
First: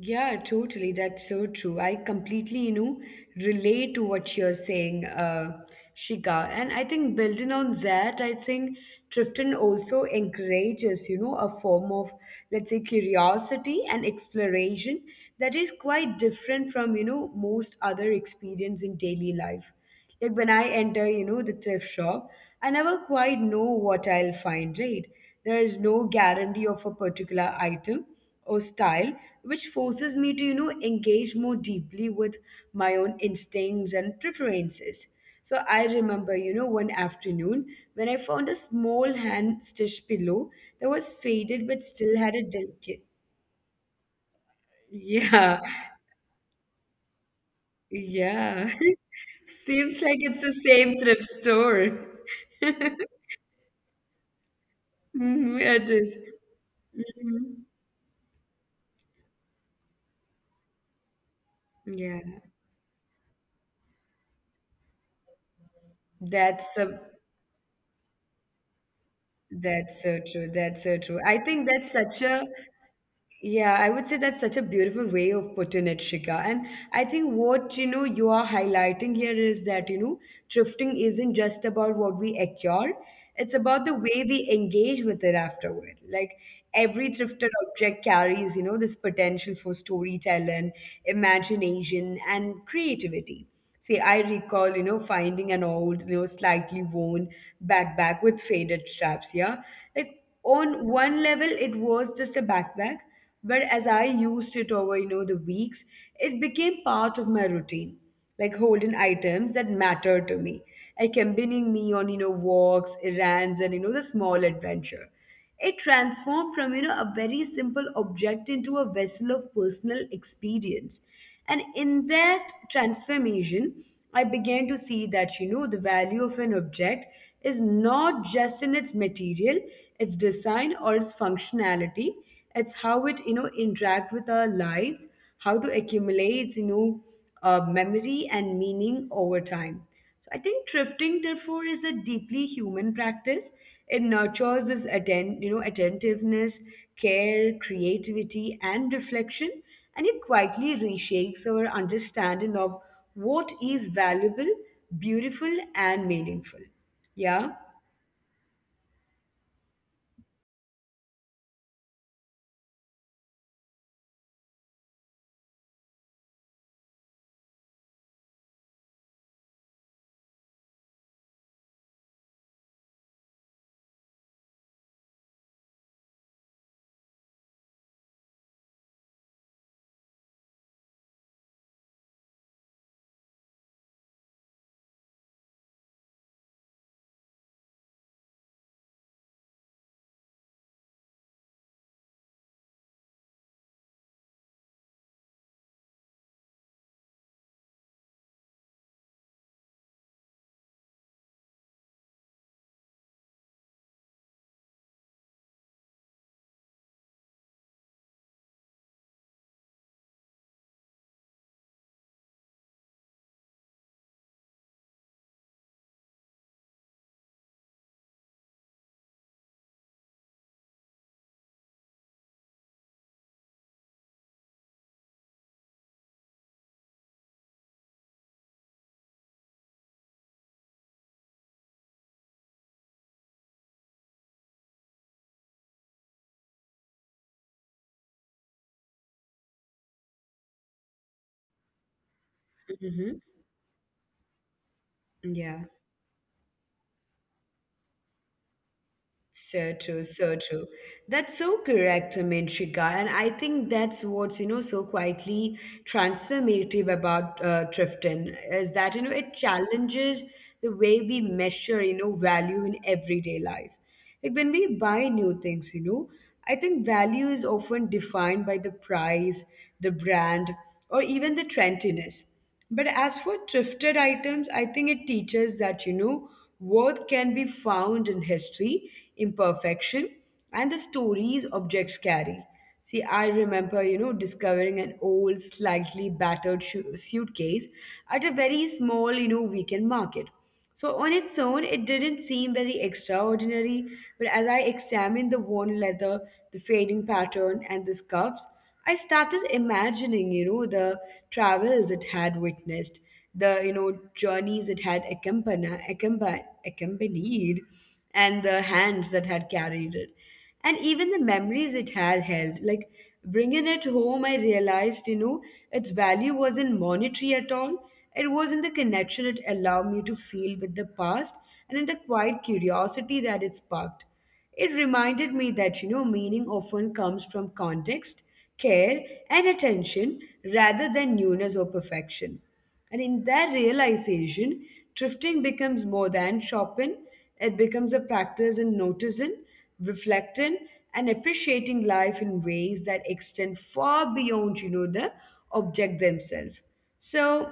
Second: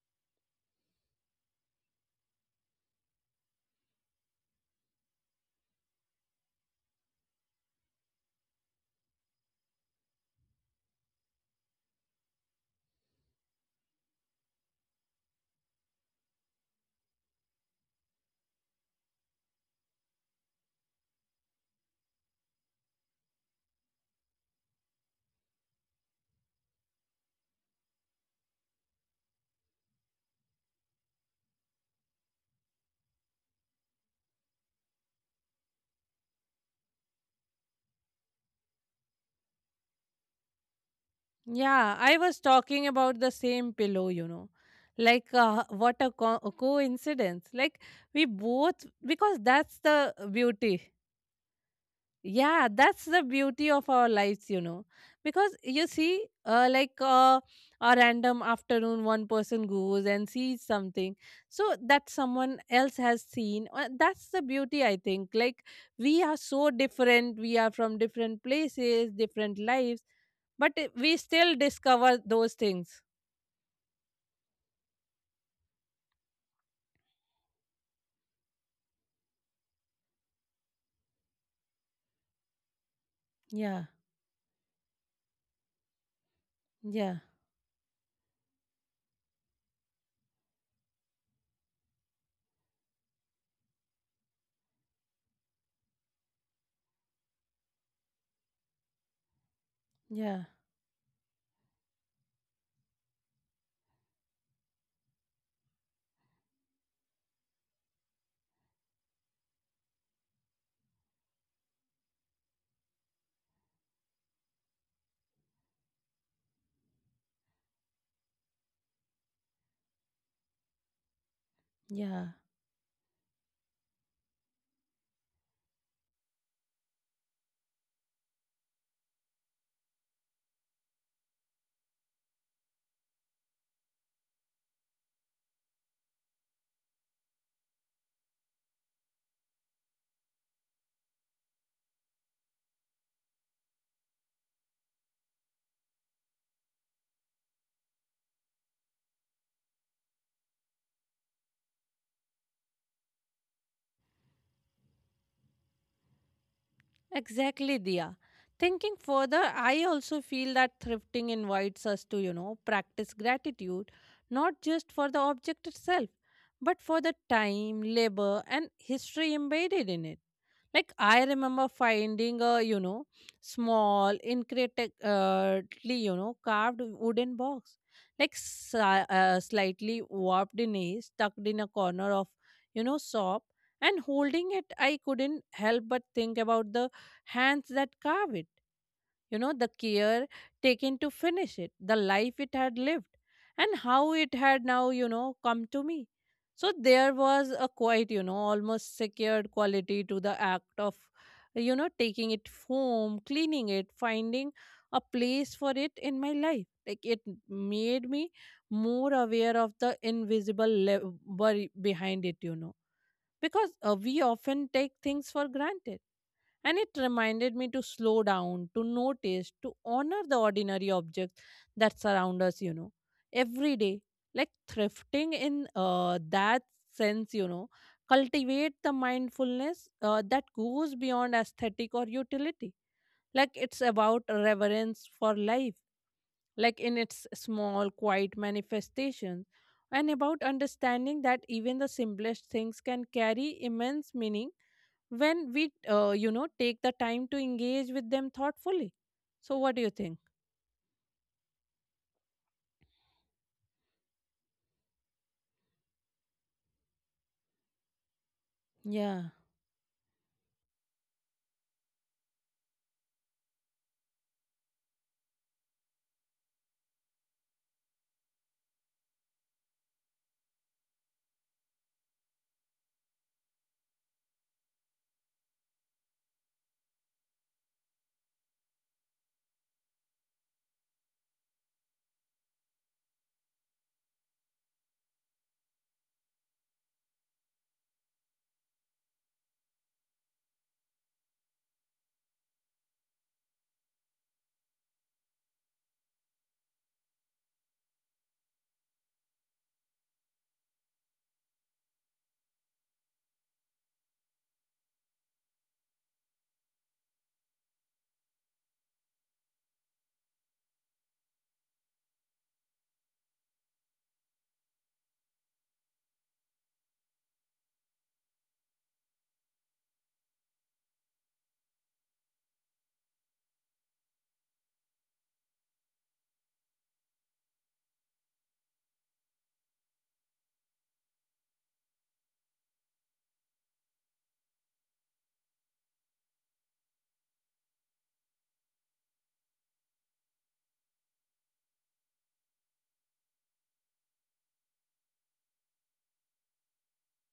Yeah, totally. That's so true. I completely, you know, relate to what you're saying, Shika. And I think building on that, I think Trifton also encourages, you know, a form of, let's say, curiosity and exploration that is quite different from, you know, most other experience in daily life. Like when I enter, you know, the thrift shop, I never quite know what I'll find, right? There is no guarantee of a particular item or style, which forces me to engage more deeply with my own instincts and preferences. So I remember, one afternoon when I found a small hand stitched pillow that was faded but
Yeah,
still
I
had a
was
delicate.
talking about the same pillow, you know. Like,
Yeah.
what a, a coincidence. Like, we
Yeah.
both, because that's
Seems like
the
it's the same
beauty.
thrift store.
Yeah, that's the beauty of our lives, you know.
Mhm,
Because
it
you
is.
see like
Mhm.
a random afternoon, one person goes and sees something so
Yeah,
that someone else has seen. That's the beauty, I think. Like we are
that's
so
so
different, we are from different places, different
that's
lives,
so true. That's
but
so true.
we
I think
still
that's such
discover
a.
those things.
Yeah, I would say that's such a beautiful way of putting it, Shika. And I think what you are highlighting here is that, thrifting isn't just about what we acquire; it's about the
Yeah,
way we engage with it afterward. Like every
yeah,
thrifted object carries, this potential for storytelling, imagination, and creativity. See, I recall, finding an old, slightly worn backpack with faded straps. Yeah, like
yeah,
on one level it was just a backpack, but as I used it over, the weeks, it became part of my routine, like holding items that matter to me, accompanying me on, walks, errands, and the small adventure. It transformed from, a very simple object into a vessel of personal experience. And in
yeah.
that transformation, I began to see that, the value of an object is not just in its material, its design, or its functionality. It's how it, interact with our lives, how to accumulate, memory and meaning over time. So I think thrifting, therefore, is a deeply human practice. It nurtures this attentiveness, care, creativity, and reflection, and it quietly reshapes our understanding of what is valuable, beautiful, and meaningful. Yeah.
Exactly, Diya. Thinking further, I also feel that thrifting invites us to, you know, practice gratitude, not just for the object itself, but for the time, labor, and history embedded in it. Like, I remember finding a, you know, small, intricately, you know, carved wooden box, like slightly warped in age, tucked in a corner of, you know, shop. And holding it, I couldn't help but think about the hands that carve it, you know, the care taken to finish it, the life it had lived, and how it had now, you know, come to me. So there was a quite, you know, almost secured quality to the act of, you know, taking it home, cleaning it, finding a place for it in my life. Like it made me more aware of the invisible labor behind it, you know, because we often take things for granted, and it reminded me to slow down, to notice, to honor the ordinary objects that surround us, you know, every day. Like thrifting in that sense, you know, cultivate the mindfulness that goes beyond aesthetic or utility. Like it's about reverence for life, like in its small, quiet manifestations, and about understanding that even the simplest things
Hmm.
can carry immense meaning
Yeah.
when we, you know, take the time to engage with them thoughtfully.
So
So, what do
true,
you
so
think?
true. That's so correct, I mean, Shika. And I think that's what's, so quietly transformative about Trifton is that, it
Yeah,
challenges the way we measure, value in everyday life. Like when we buy new things, I think value is often defined by the price, the brand, or even the trendiness. But as for thrifted items, I think it teaches that, worth can be found in history, imperfection, and the stories objects carry. See, I remember, discovering an old, slightly battered suitcase at a very small, weekend market. So on its own, it didn't seem very extraordinary, but as I examined the worn leather, the fading pattern, and the scuffs, I started imagining, the travels it had witnessed, the journeys it had accompanied, accompanied, and the hands that had carried it and even the memories it had held. Like bringing it home, I realized, its value wasn't monetary at all. It was in the connection it allowed me to feel with the past, and in the quiet curiosity that it sparked. It reminded me that, meaning often comes from context, care, and attention rather than newness or perfection. And in that realization, thrifting becomes more than shopping. It becomes a practice in noticing, reflecting, and appreciating life in ways that extend far beyond, the object themselves. So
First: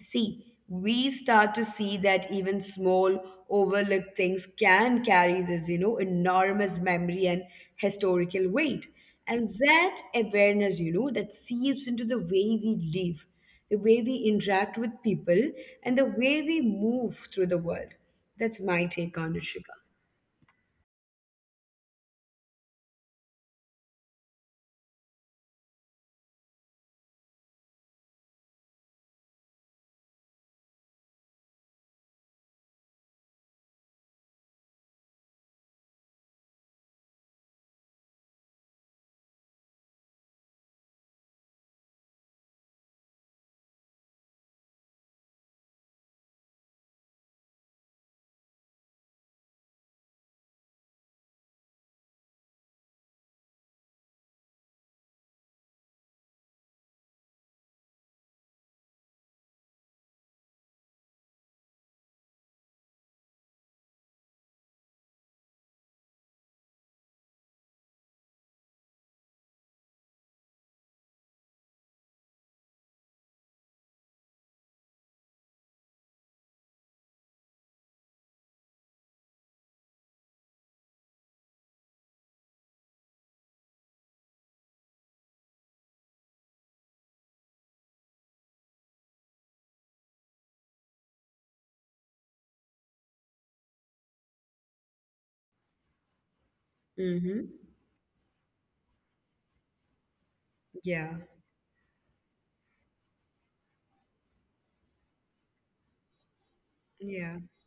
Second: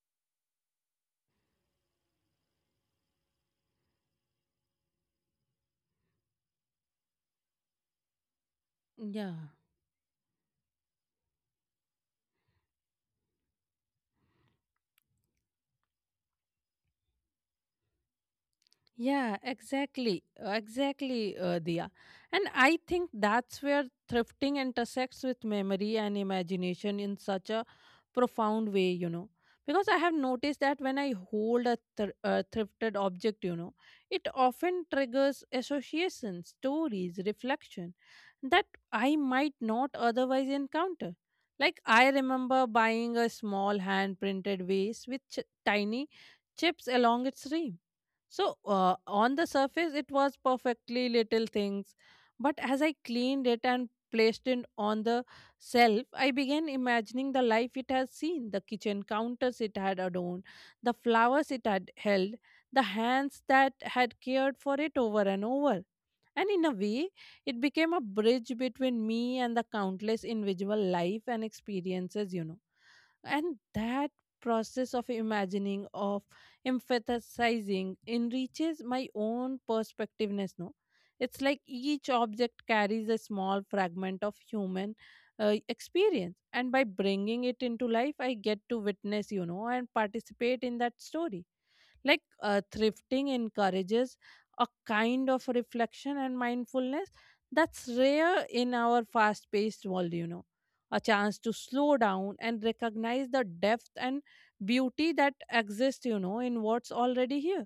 see, we start to see that even small, overlooked things can carry this, enormous memory and historical weight. And
yeah.
that awareness, that seeps into the way we live, the way we interact with people, and the way we move through the world. That's my take on
Yeah,
it, Shika.
exactly. Exactly, Dia. And I think that's where thrifting intersects with memory and imagination in such a profound way, you know. Because I have noticed that when I hold a, a thrifted object, you know, it often triggers associations, stories, reflection that I might not otherwise encounter. Like, I remember buying a small hand printed vase with tiny chips along its rim. So, on the surface, it was perfectly little things. But as I cleaned it and placed it on the shelf, I began imagining the life it has seen, the kitchen counters it had adorned, the flowers it had held, the hands that had cared for it over and over. And in a way, it became a bridge between me and the countless individual life and experiences, you know. And that process of imagining, of emphasizing, enriches my own perspectiveness, no? It's like each object carries a small fragment of human experience. And by bringing it into life, I get to witness, you know, and participate in that story. Like thrifting encourages a kind of reflection and mindfulness
Mm-hmm.
that's rare in our fast paced world, you know. A
Yeah.
chance to slow down and recognize the depth and beauty that exists, you know, in what's
Yeah.
already here.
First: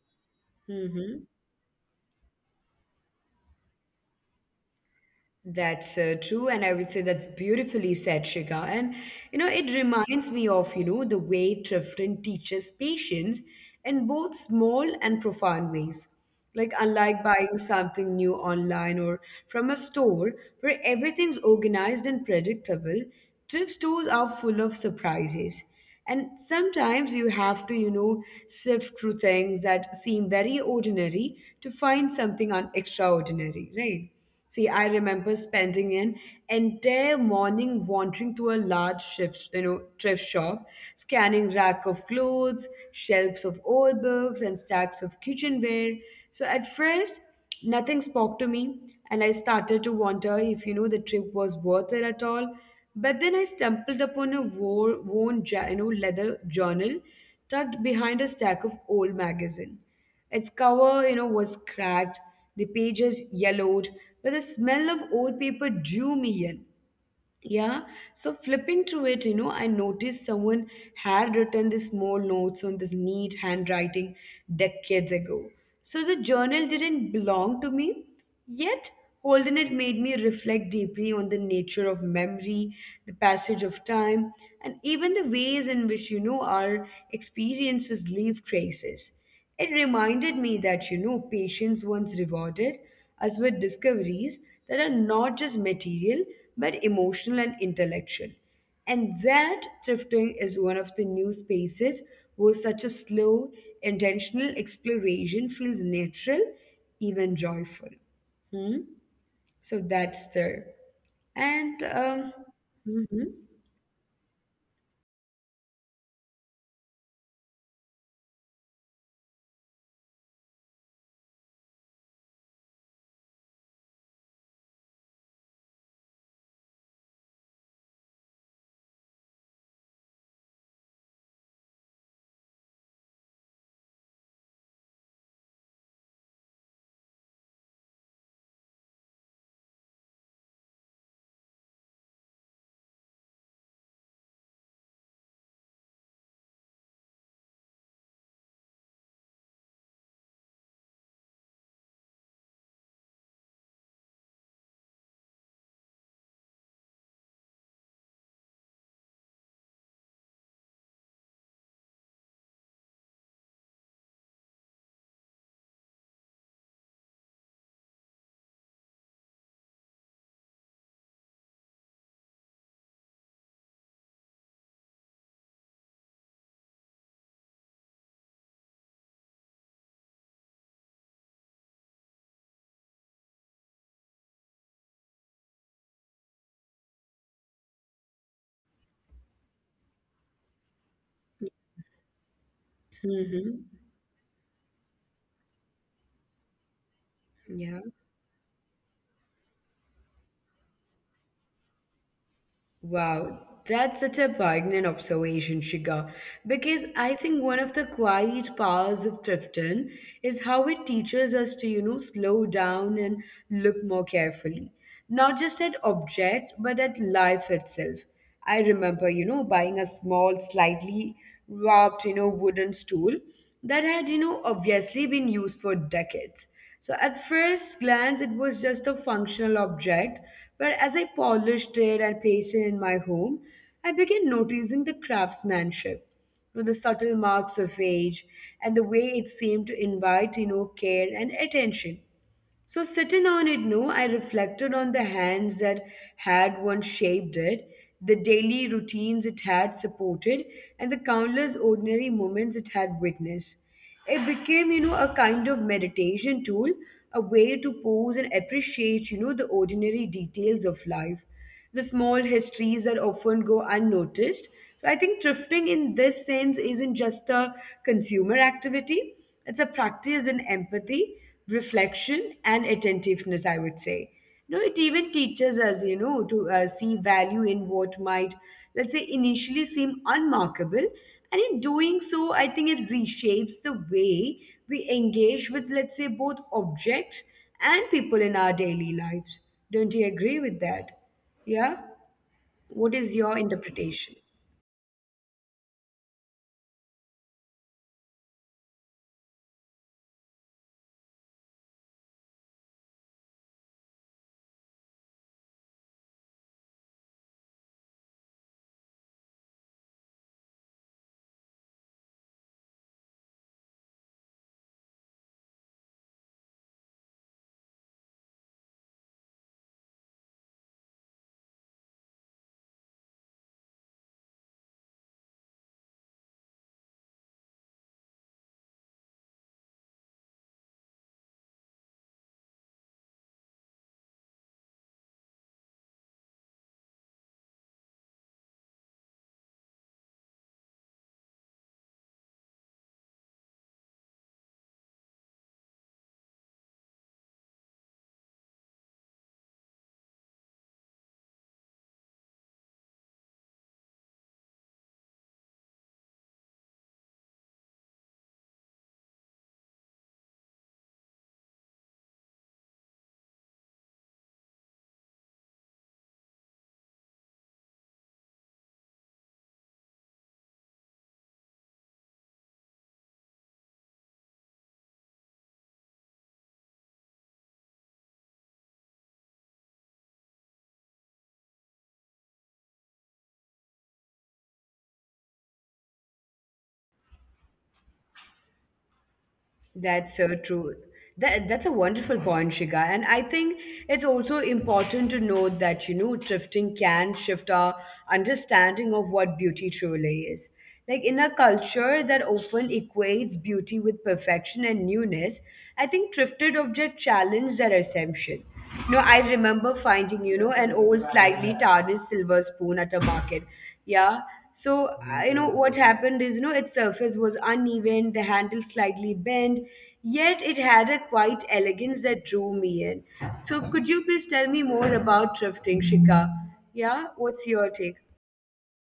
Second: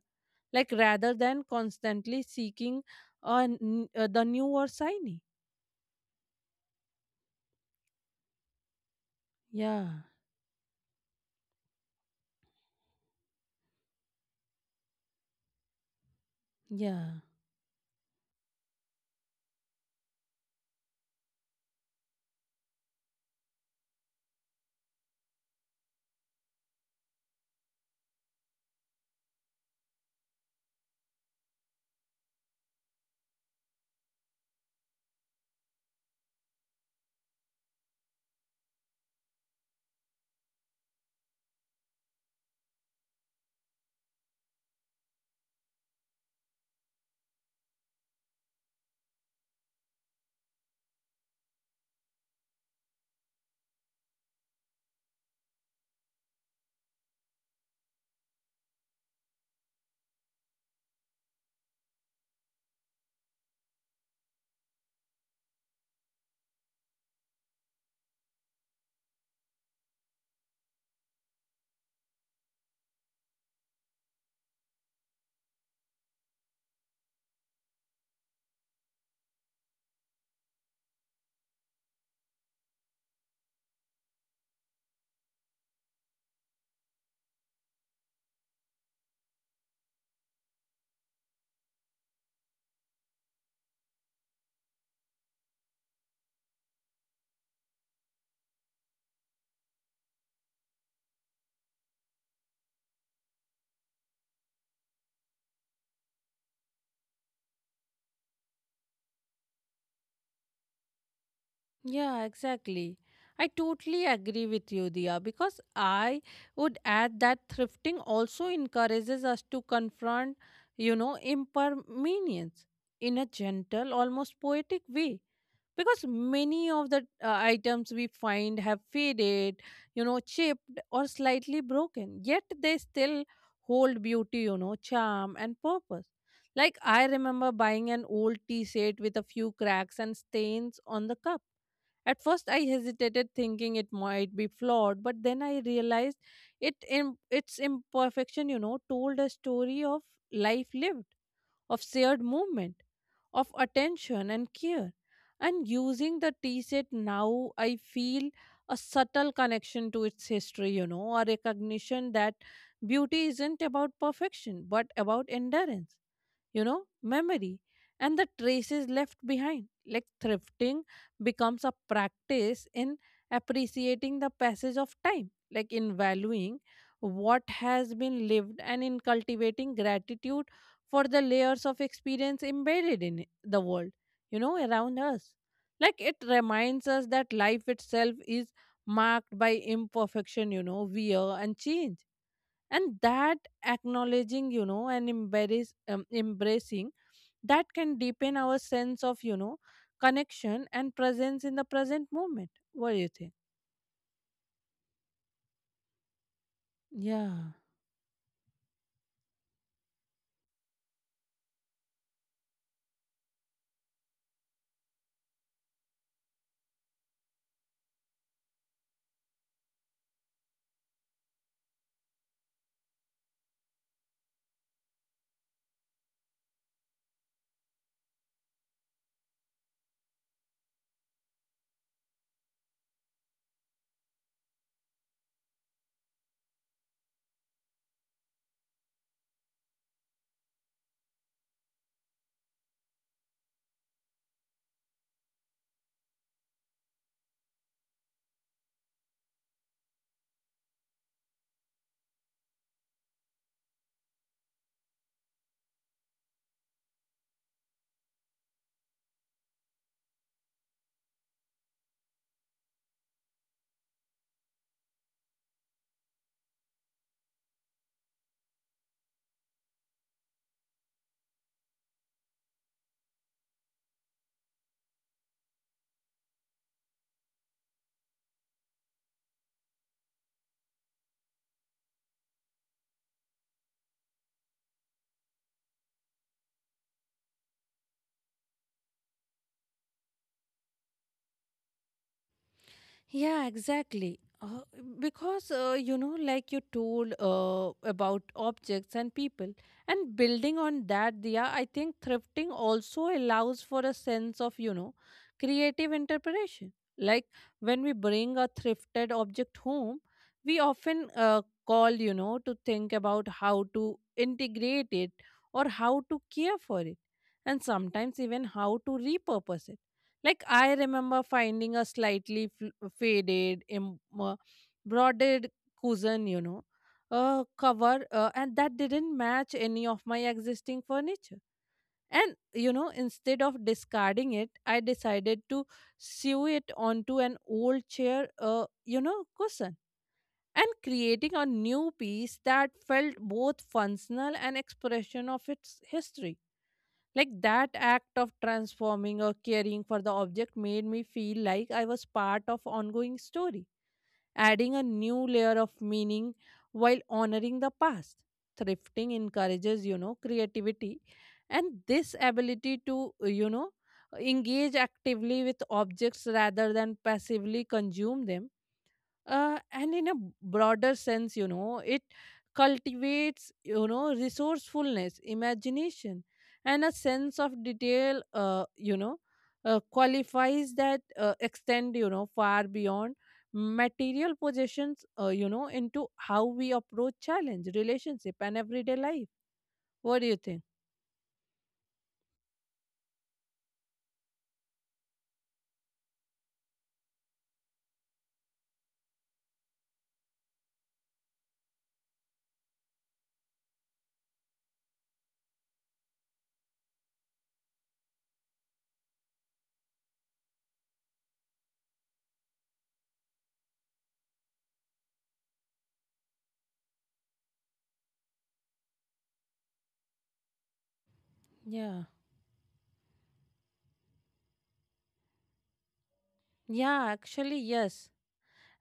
Like rather
Mm-hmm.
than constantly seeking the new or shiny.
That's true, and I would say that's beautifully said, Shika. And it
Yeah,
reminds me of the way Trifton teaches patience in both small and profound ways. Like
yeah.
unlike buying something new online or from a store where everything's organized and predictable, thrift stores are full of surprises. And sometimes you have to, sift through things that seem very ordinary to find something extraordinary, right? See, I remember spending an entire morning wandering through a large thrift shop, scanning rack of clothes, shelves of old books, and stacks of kitchenware. So at first, nothing spoke to me, and I started to wonder if the trip was worth it at all. But then I stumbled upon a worn, leather journal tucked behind a stack of old magazine. Its cover, was cracked, the pages yellowed, but the smell of old paper drew me in. Yeah, so flipping through it, I noticed someone had written the small notes on this neat handwriting decades ago. So the journal didn't belong to me, yet holding it made me reflect deeply on the nature of memory, the passage of time, and even the ways in which, our experiences leave traces. It reminded me that, patience once rewarded us with discoveries that are not just material, but emotional and intellectual. And that thrifting is one of the new spaces where such a slow, intentional exploration feels natural, even joyful. Hmm? So that's there. And,
Yeah, exactly.
hmm.
I totally agree with you, Dia, because I would add that thrifting also encourages us to confront, you know, impermanence in a gentle, almost poetic way. Because many of the items we find have faded, you know, chipped or slightly broken, yet they still hold beauty, you know, charm and purpose. Like I remember buying an old tea set with a few cracks and stains on the cup. At first, I hesitated, thinking it might be flawed, but then I realized its imperfection, you know, told a story of life lived, of shared movement, of attention and care. And using the tea set now, I feel a subtle connection to its history, you know, a recognition that beauty isn't about perfection, but about endurance, you know, memory and the traces left behind. Like thrifting becomes a practice in appreciating the passage of time, like in valuing what has been lived and in cultivating gratitude for the layers of experience embedded in it, the world, you know, around us. Like it reminds us that life itself is marked by imperfection, you know, wear and change, and that
Hmm.
acknowledging, you know, and embracing that can
Yeah.
deepen our sense of, you know, connection and presence in the present moment. What do you think?
Wow, that's such a poignant observation, Shiga. Because
Yeah.
I think one of the quiet powers of Tifton is how it teaches us to, slow down and look more carefully, not just at objects, but at life itself. I remember, buying a small, slightly warped, wooden stool that had, obviously been used for decades. So at first glance, it was just a functional object, but as I polished it and placed it in my home, I began noticing the craftsmanship, the subtle marks of age, and the way it seemed to invite, care and attention. So, sitting on it no, I reflected on the hands that had once shaped it, the daily routines it had supported, and the countless ordinary moments it had witnessed. It became, a kind of meditation tool, a way to pause and appreciate, the ordinary details of life, the small histories that often go unnoticed. So I think thrifting in this sense isn't just a consumer activity, it's a practice in empathy, reflection, and attentiveness, I would say. No, it even teaches us, to see value in what might, let's say, initially seem unmarkable. And in doing so, I think it reshapes the way we engage with, let's say, both objects and people in our daily lives. Don't you agree with that? Yeah. What is your
Yeah,
interpretation?
exactly. Because you know, like you told about objects and people, and building on that, Dia, I think thrifting also allows for a sense of, you know, creative interpretation. Like when we bring a thrifted object home, we often call, you know, to think about how to integrate it or how to care for it, and sometimes even how to repurpose it. Like I remember finding a slightly faded, broaded cousin, you know, cover, and that didn't match any of my existing furniture. And you know, instead of discarding it, I decided to sew it onto an old chair, you know, cushion, and creating a new piece that felt both functional and expression of its history. Like that act of transforming or caring for the object made me feel like I was part of ongoing story, adding a new layer of meaning while honoring the past. Thrifting encourages, you know, creativity and this ability to, you know, engage actively with objects rather than passively consume them, and in a broader sense, you know, it cultivates, you know, resourcefulness, imagination, and a sense of detail, you know, qualifies that extend, you know, far beyond material possessions, you know, into how we approach challenge, relationship, and everyday life.
That's
What do
so
you think?
true. That's a wonderful point, Shiga. And I think it's also important to note that, drifting can shift our understanding of what beauty truly is. Like in a culture that often equates beauty with perfection and newness, I think thrifted objects challenge that assumption. No, I remember finding, an old slightly tarnished silver spoon at a market. Yeah. So, what happened is, its surface was uneven, the handle slightly bent, yet it had a quite elegance
Yeah,
that drew me in. So, could you please tell me more about thrifting, Shika?
yeah
Yeah. What's
actually,
your take?
yes.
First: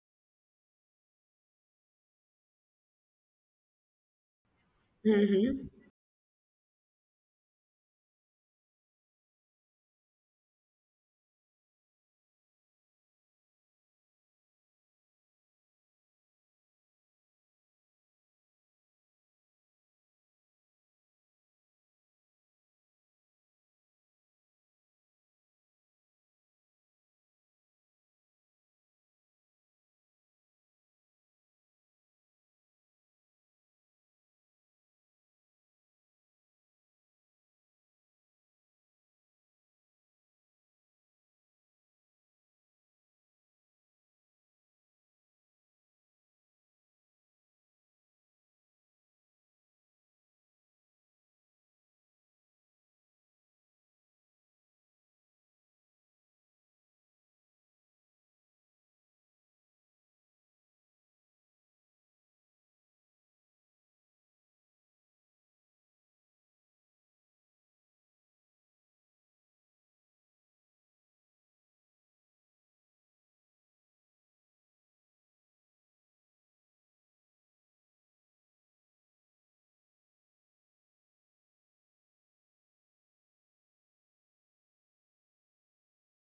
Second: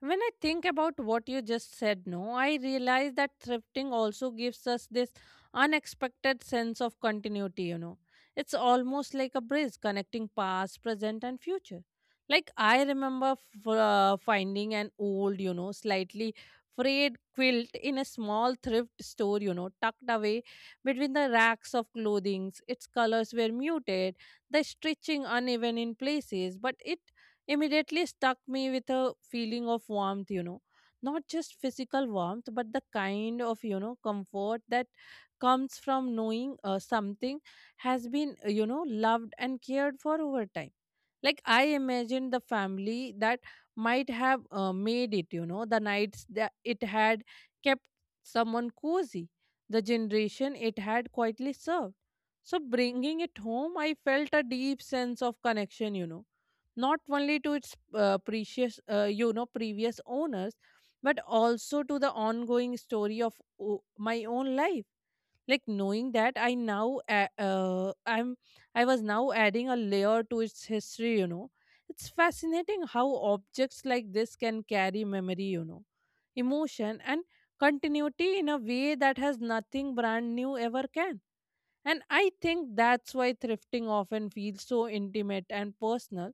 When I think about what you just said, no, I realize that thrifting also gives us this
Mm-hmm.
unexpected sense of continuity, you know. It's almost like a bridge connecting past, present, and future. Like, I remember finding an old, you know, slightly frayed quilt in a small thrift store, you know, tucked away between the racks of clothings. Its colors were muted, the stitching uneven in places, but it immediately stuck me with a feeling of warmth, you know. Not just physical warmth, but the kind of, you know, comfort that comes from knowing something has been, you know, loved and cared for over time. Like, I imagined the family that might have made it, you know, the nights that it had kept someone cozy, the generation it had quietly served. So, bringing it home, I felt a deep sense of connection, you know, not only to its precious you know, previous owners, but also to the ongoing story of my own life. Like knowing that I now a- I'm I was now adding a layer to its history you know it's fascinating how objects like this can carry memory you know emotion and continuity in a way that has nothing brand new ever can and I think that's why thrifting often feels so intimate and personal.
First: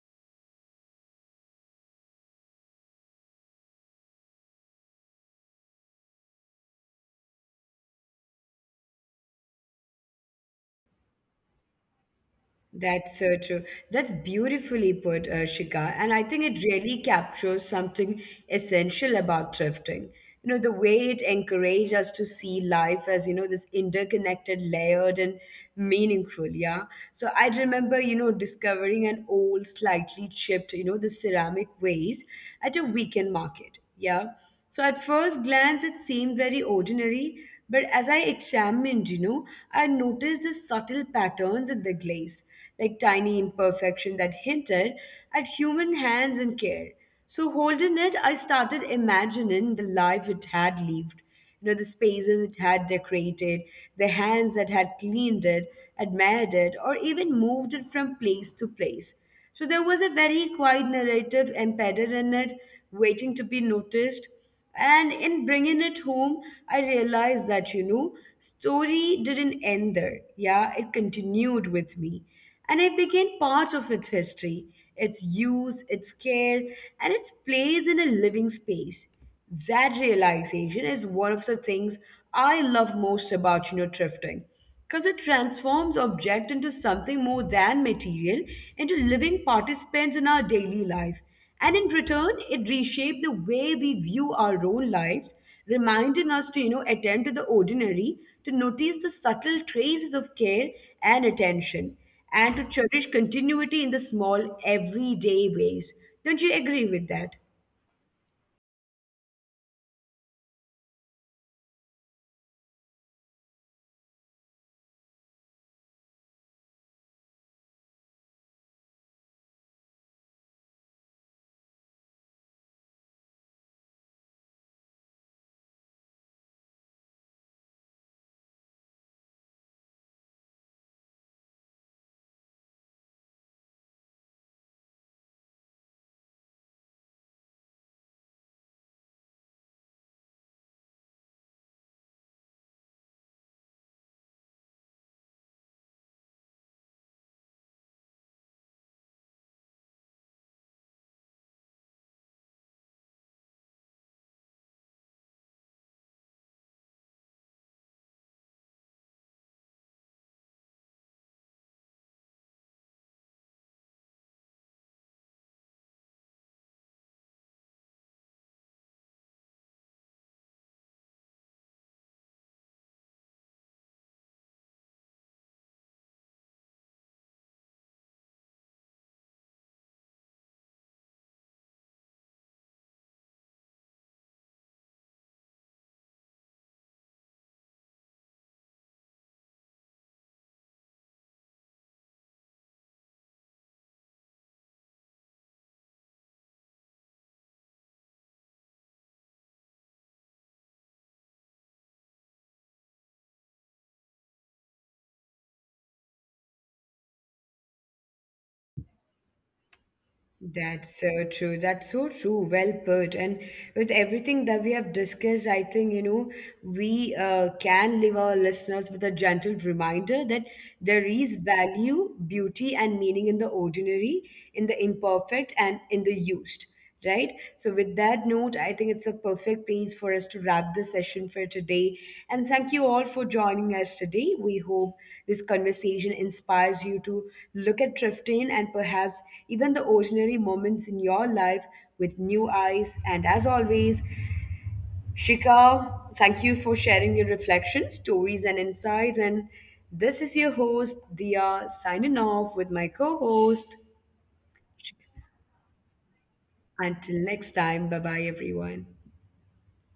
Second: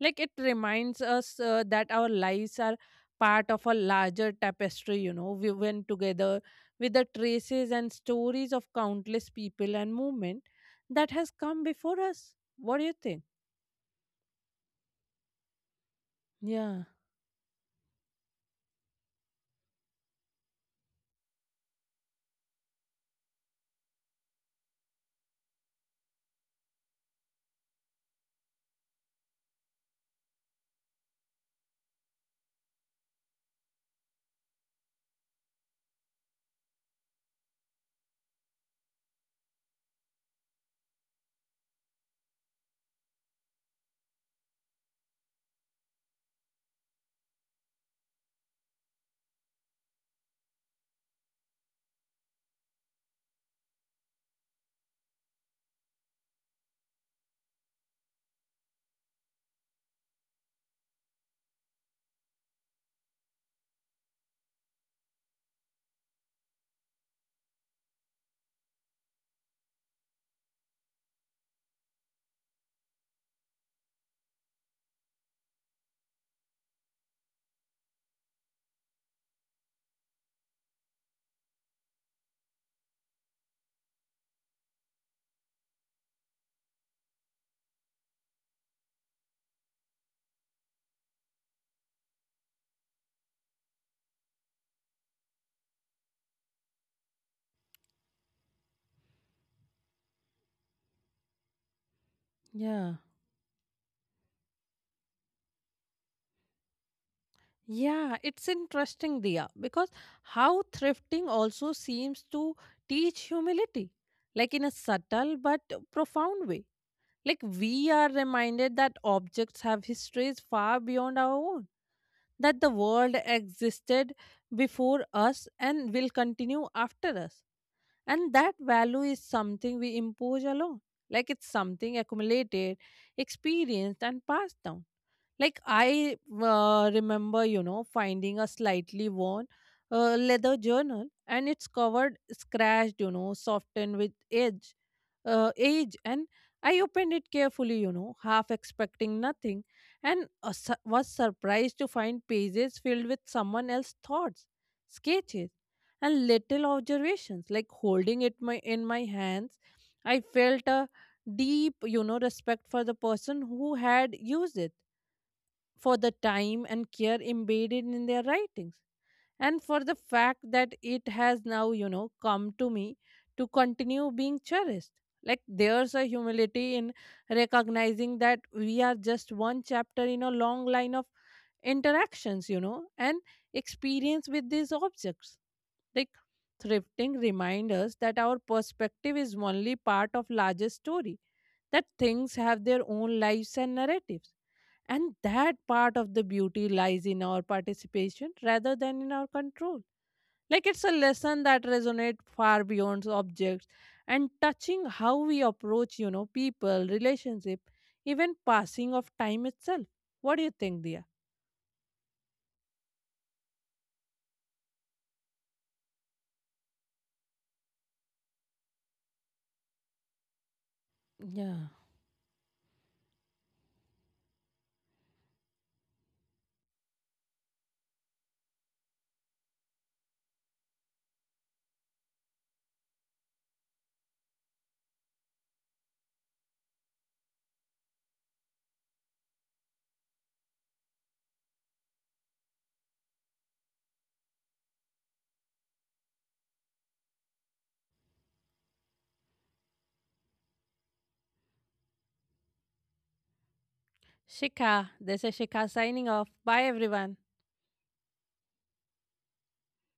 Like it reminds us that our lives are part of a larger tapestry, you know, we went together with the traces and stories of countless people and movement that has come before us. What do you
That's
think?
so true. That's beautifully put, Shika. And I think it
Yeah,
really captures something essential about thrifting. You know the way it encourages us to see life as, this interconnected, layered, and meaningful. Yeah. So I remember, discovering an old, slightly chipped, the ceramic vase at a weekend market. Yeah. So at first glance, it seemed very ordinary, but as I examined, I noticed the subtle patterns in the glaze, like tiny imperfection that hinted at human hands and care. So holding it, I started imagining the life it had lived, the spaces it had decorated, the hands that had cleaned it, admired it, or even moved it from place to place. So there was a very quiet narrative embedded in it, waiting to be noticed. And in bringing it home, I realized that, story didn't end there. Yeah, it continued with me. And I became part of its history, its use, its care, and its place in a living space. That realization is one of the things I love most about, thrifting, because it transforms object into something more than material, into living participants in our daily life. And in return, it reshapes the way we view our own lives, reminding us to, attend to the ordinary, to notice the subtle traces of care and attention, and to
yeah.
cherish continuity in the small everyday ways. Don't you agree with that?
Yeah, it's interesting, Dia, because how thrifting also seems to teach humility, like in a subtle but profound way. Like we are reminded that objects have histories far beyond our own, that the world existed before us and will continue after us. And that value is something we impose alone. Like it's something accumulated, experienced, and passed down. Like I remember, you know, finding a slightly worn leather journal, and it's covered, scratched, you know, softened with age, and I opened it carefully, you know, half expecting nothing, and was surprised to find pages filled with someone else's thoughts, sketches, and little observations. Like holding it my in my hands, I felt a deep, you know, respect for the person who had used it, for the time and care embedded in their writings, and for the fact that it has now, you know, come to me to continue being cherished. Like there's a humility in recognizing that we are just one chapter in a long line of interactions, you know, and experience with these objects. Like thrifting reminds us that our perspective is only part of larger story, that things have their own lives and narratives, and that part of the beauty lies in our participation rather than in our control. Like it's a lesson that resonates far beyond objects and touching how we approach, you know, people, relationship, even passing of time itself. What do you think,
That's
Dia?
so true. That's so true. Well put. And with everything that we have discussed, I think, we can leave our listeners with a gentle reminder that there is
Yeah.
value, beauty, and meaning in the ordinary, in the imperfect, and in the used, right? So, with that note, I think it's a perfect place for us to wrap the session for today. And thank you all for joining us today. We hope this conversation inspires you to look at thrifting and perhaps even the ordinary moments in your life with new eyes. And as always, Shika, thank you for sharing your reflections, stories, and insights. And this is your host, Dia, signing off with my co host.
Shikha, this is Shikha signing off. Bye, everyone.
Until next time, bye bye, everyone.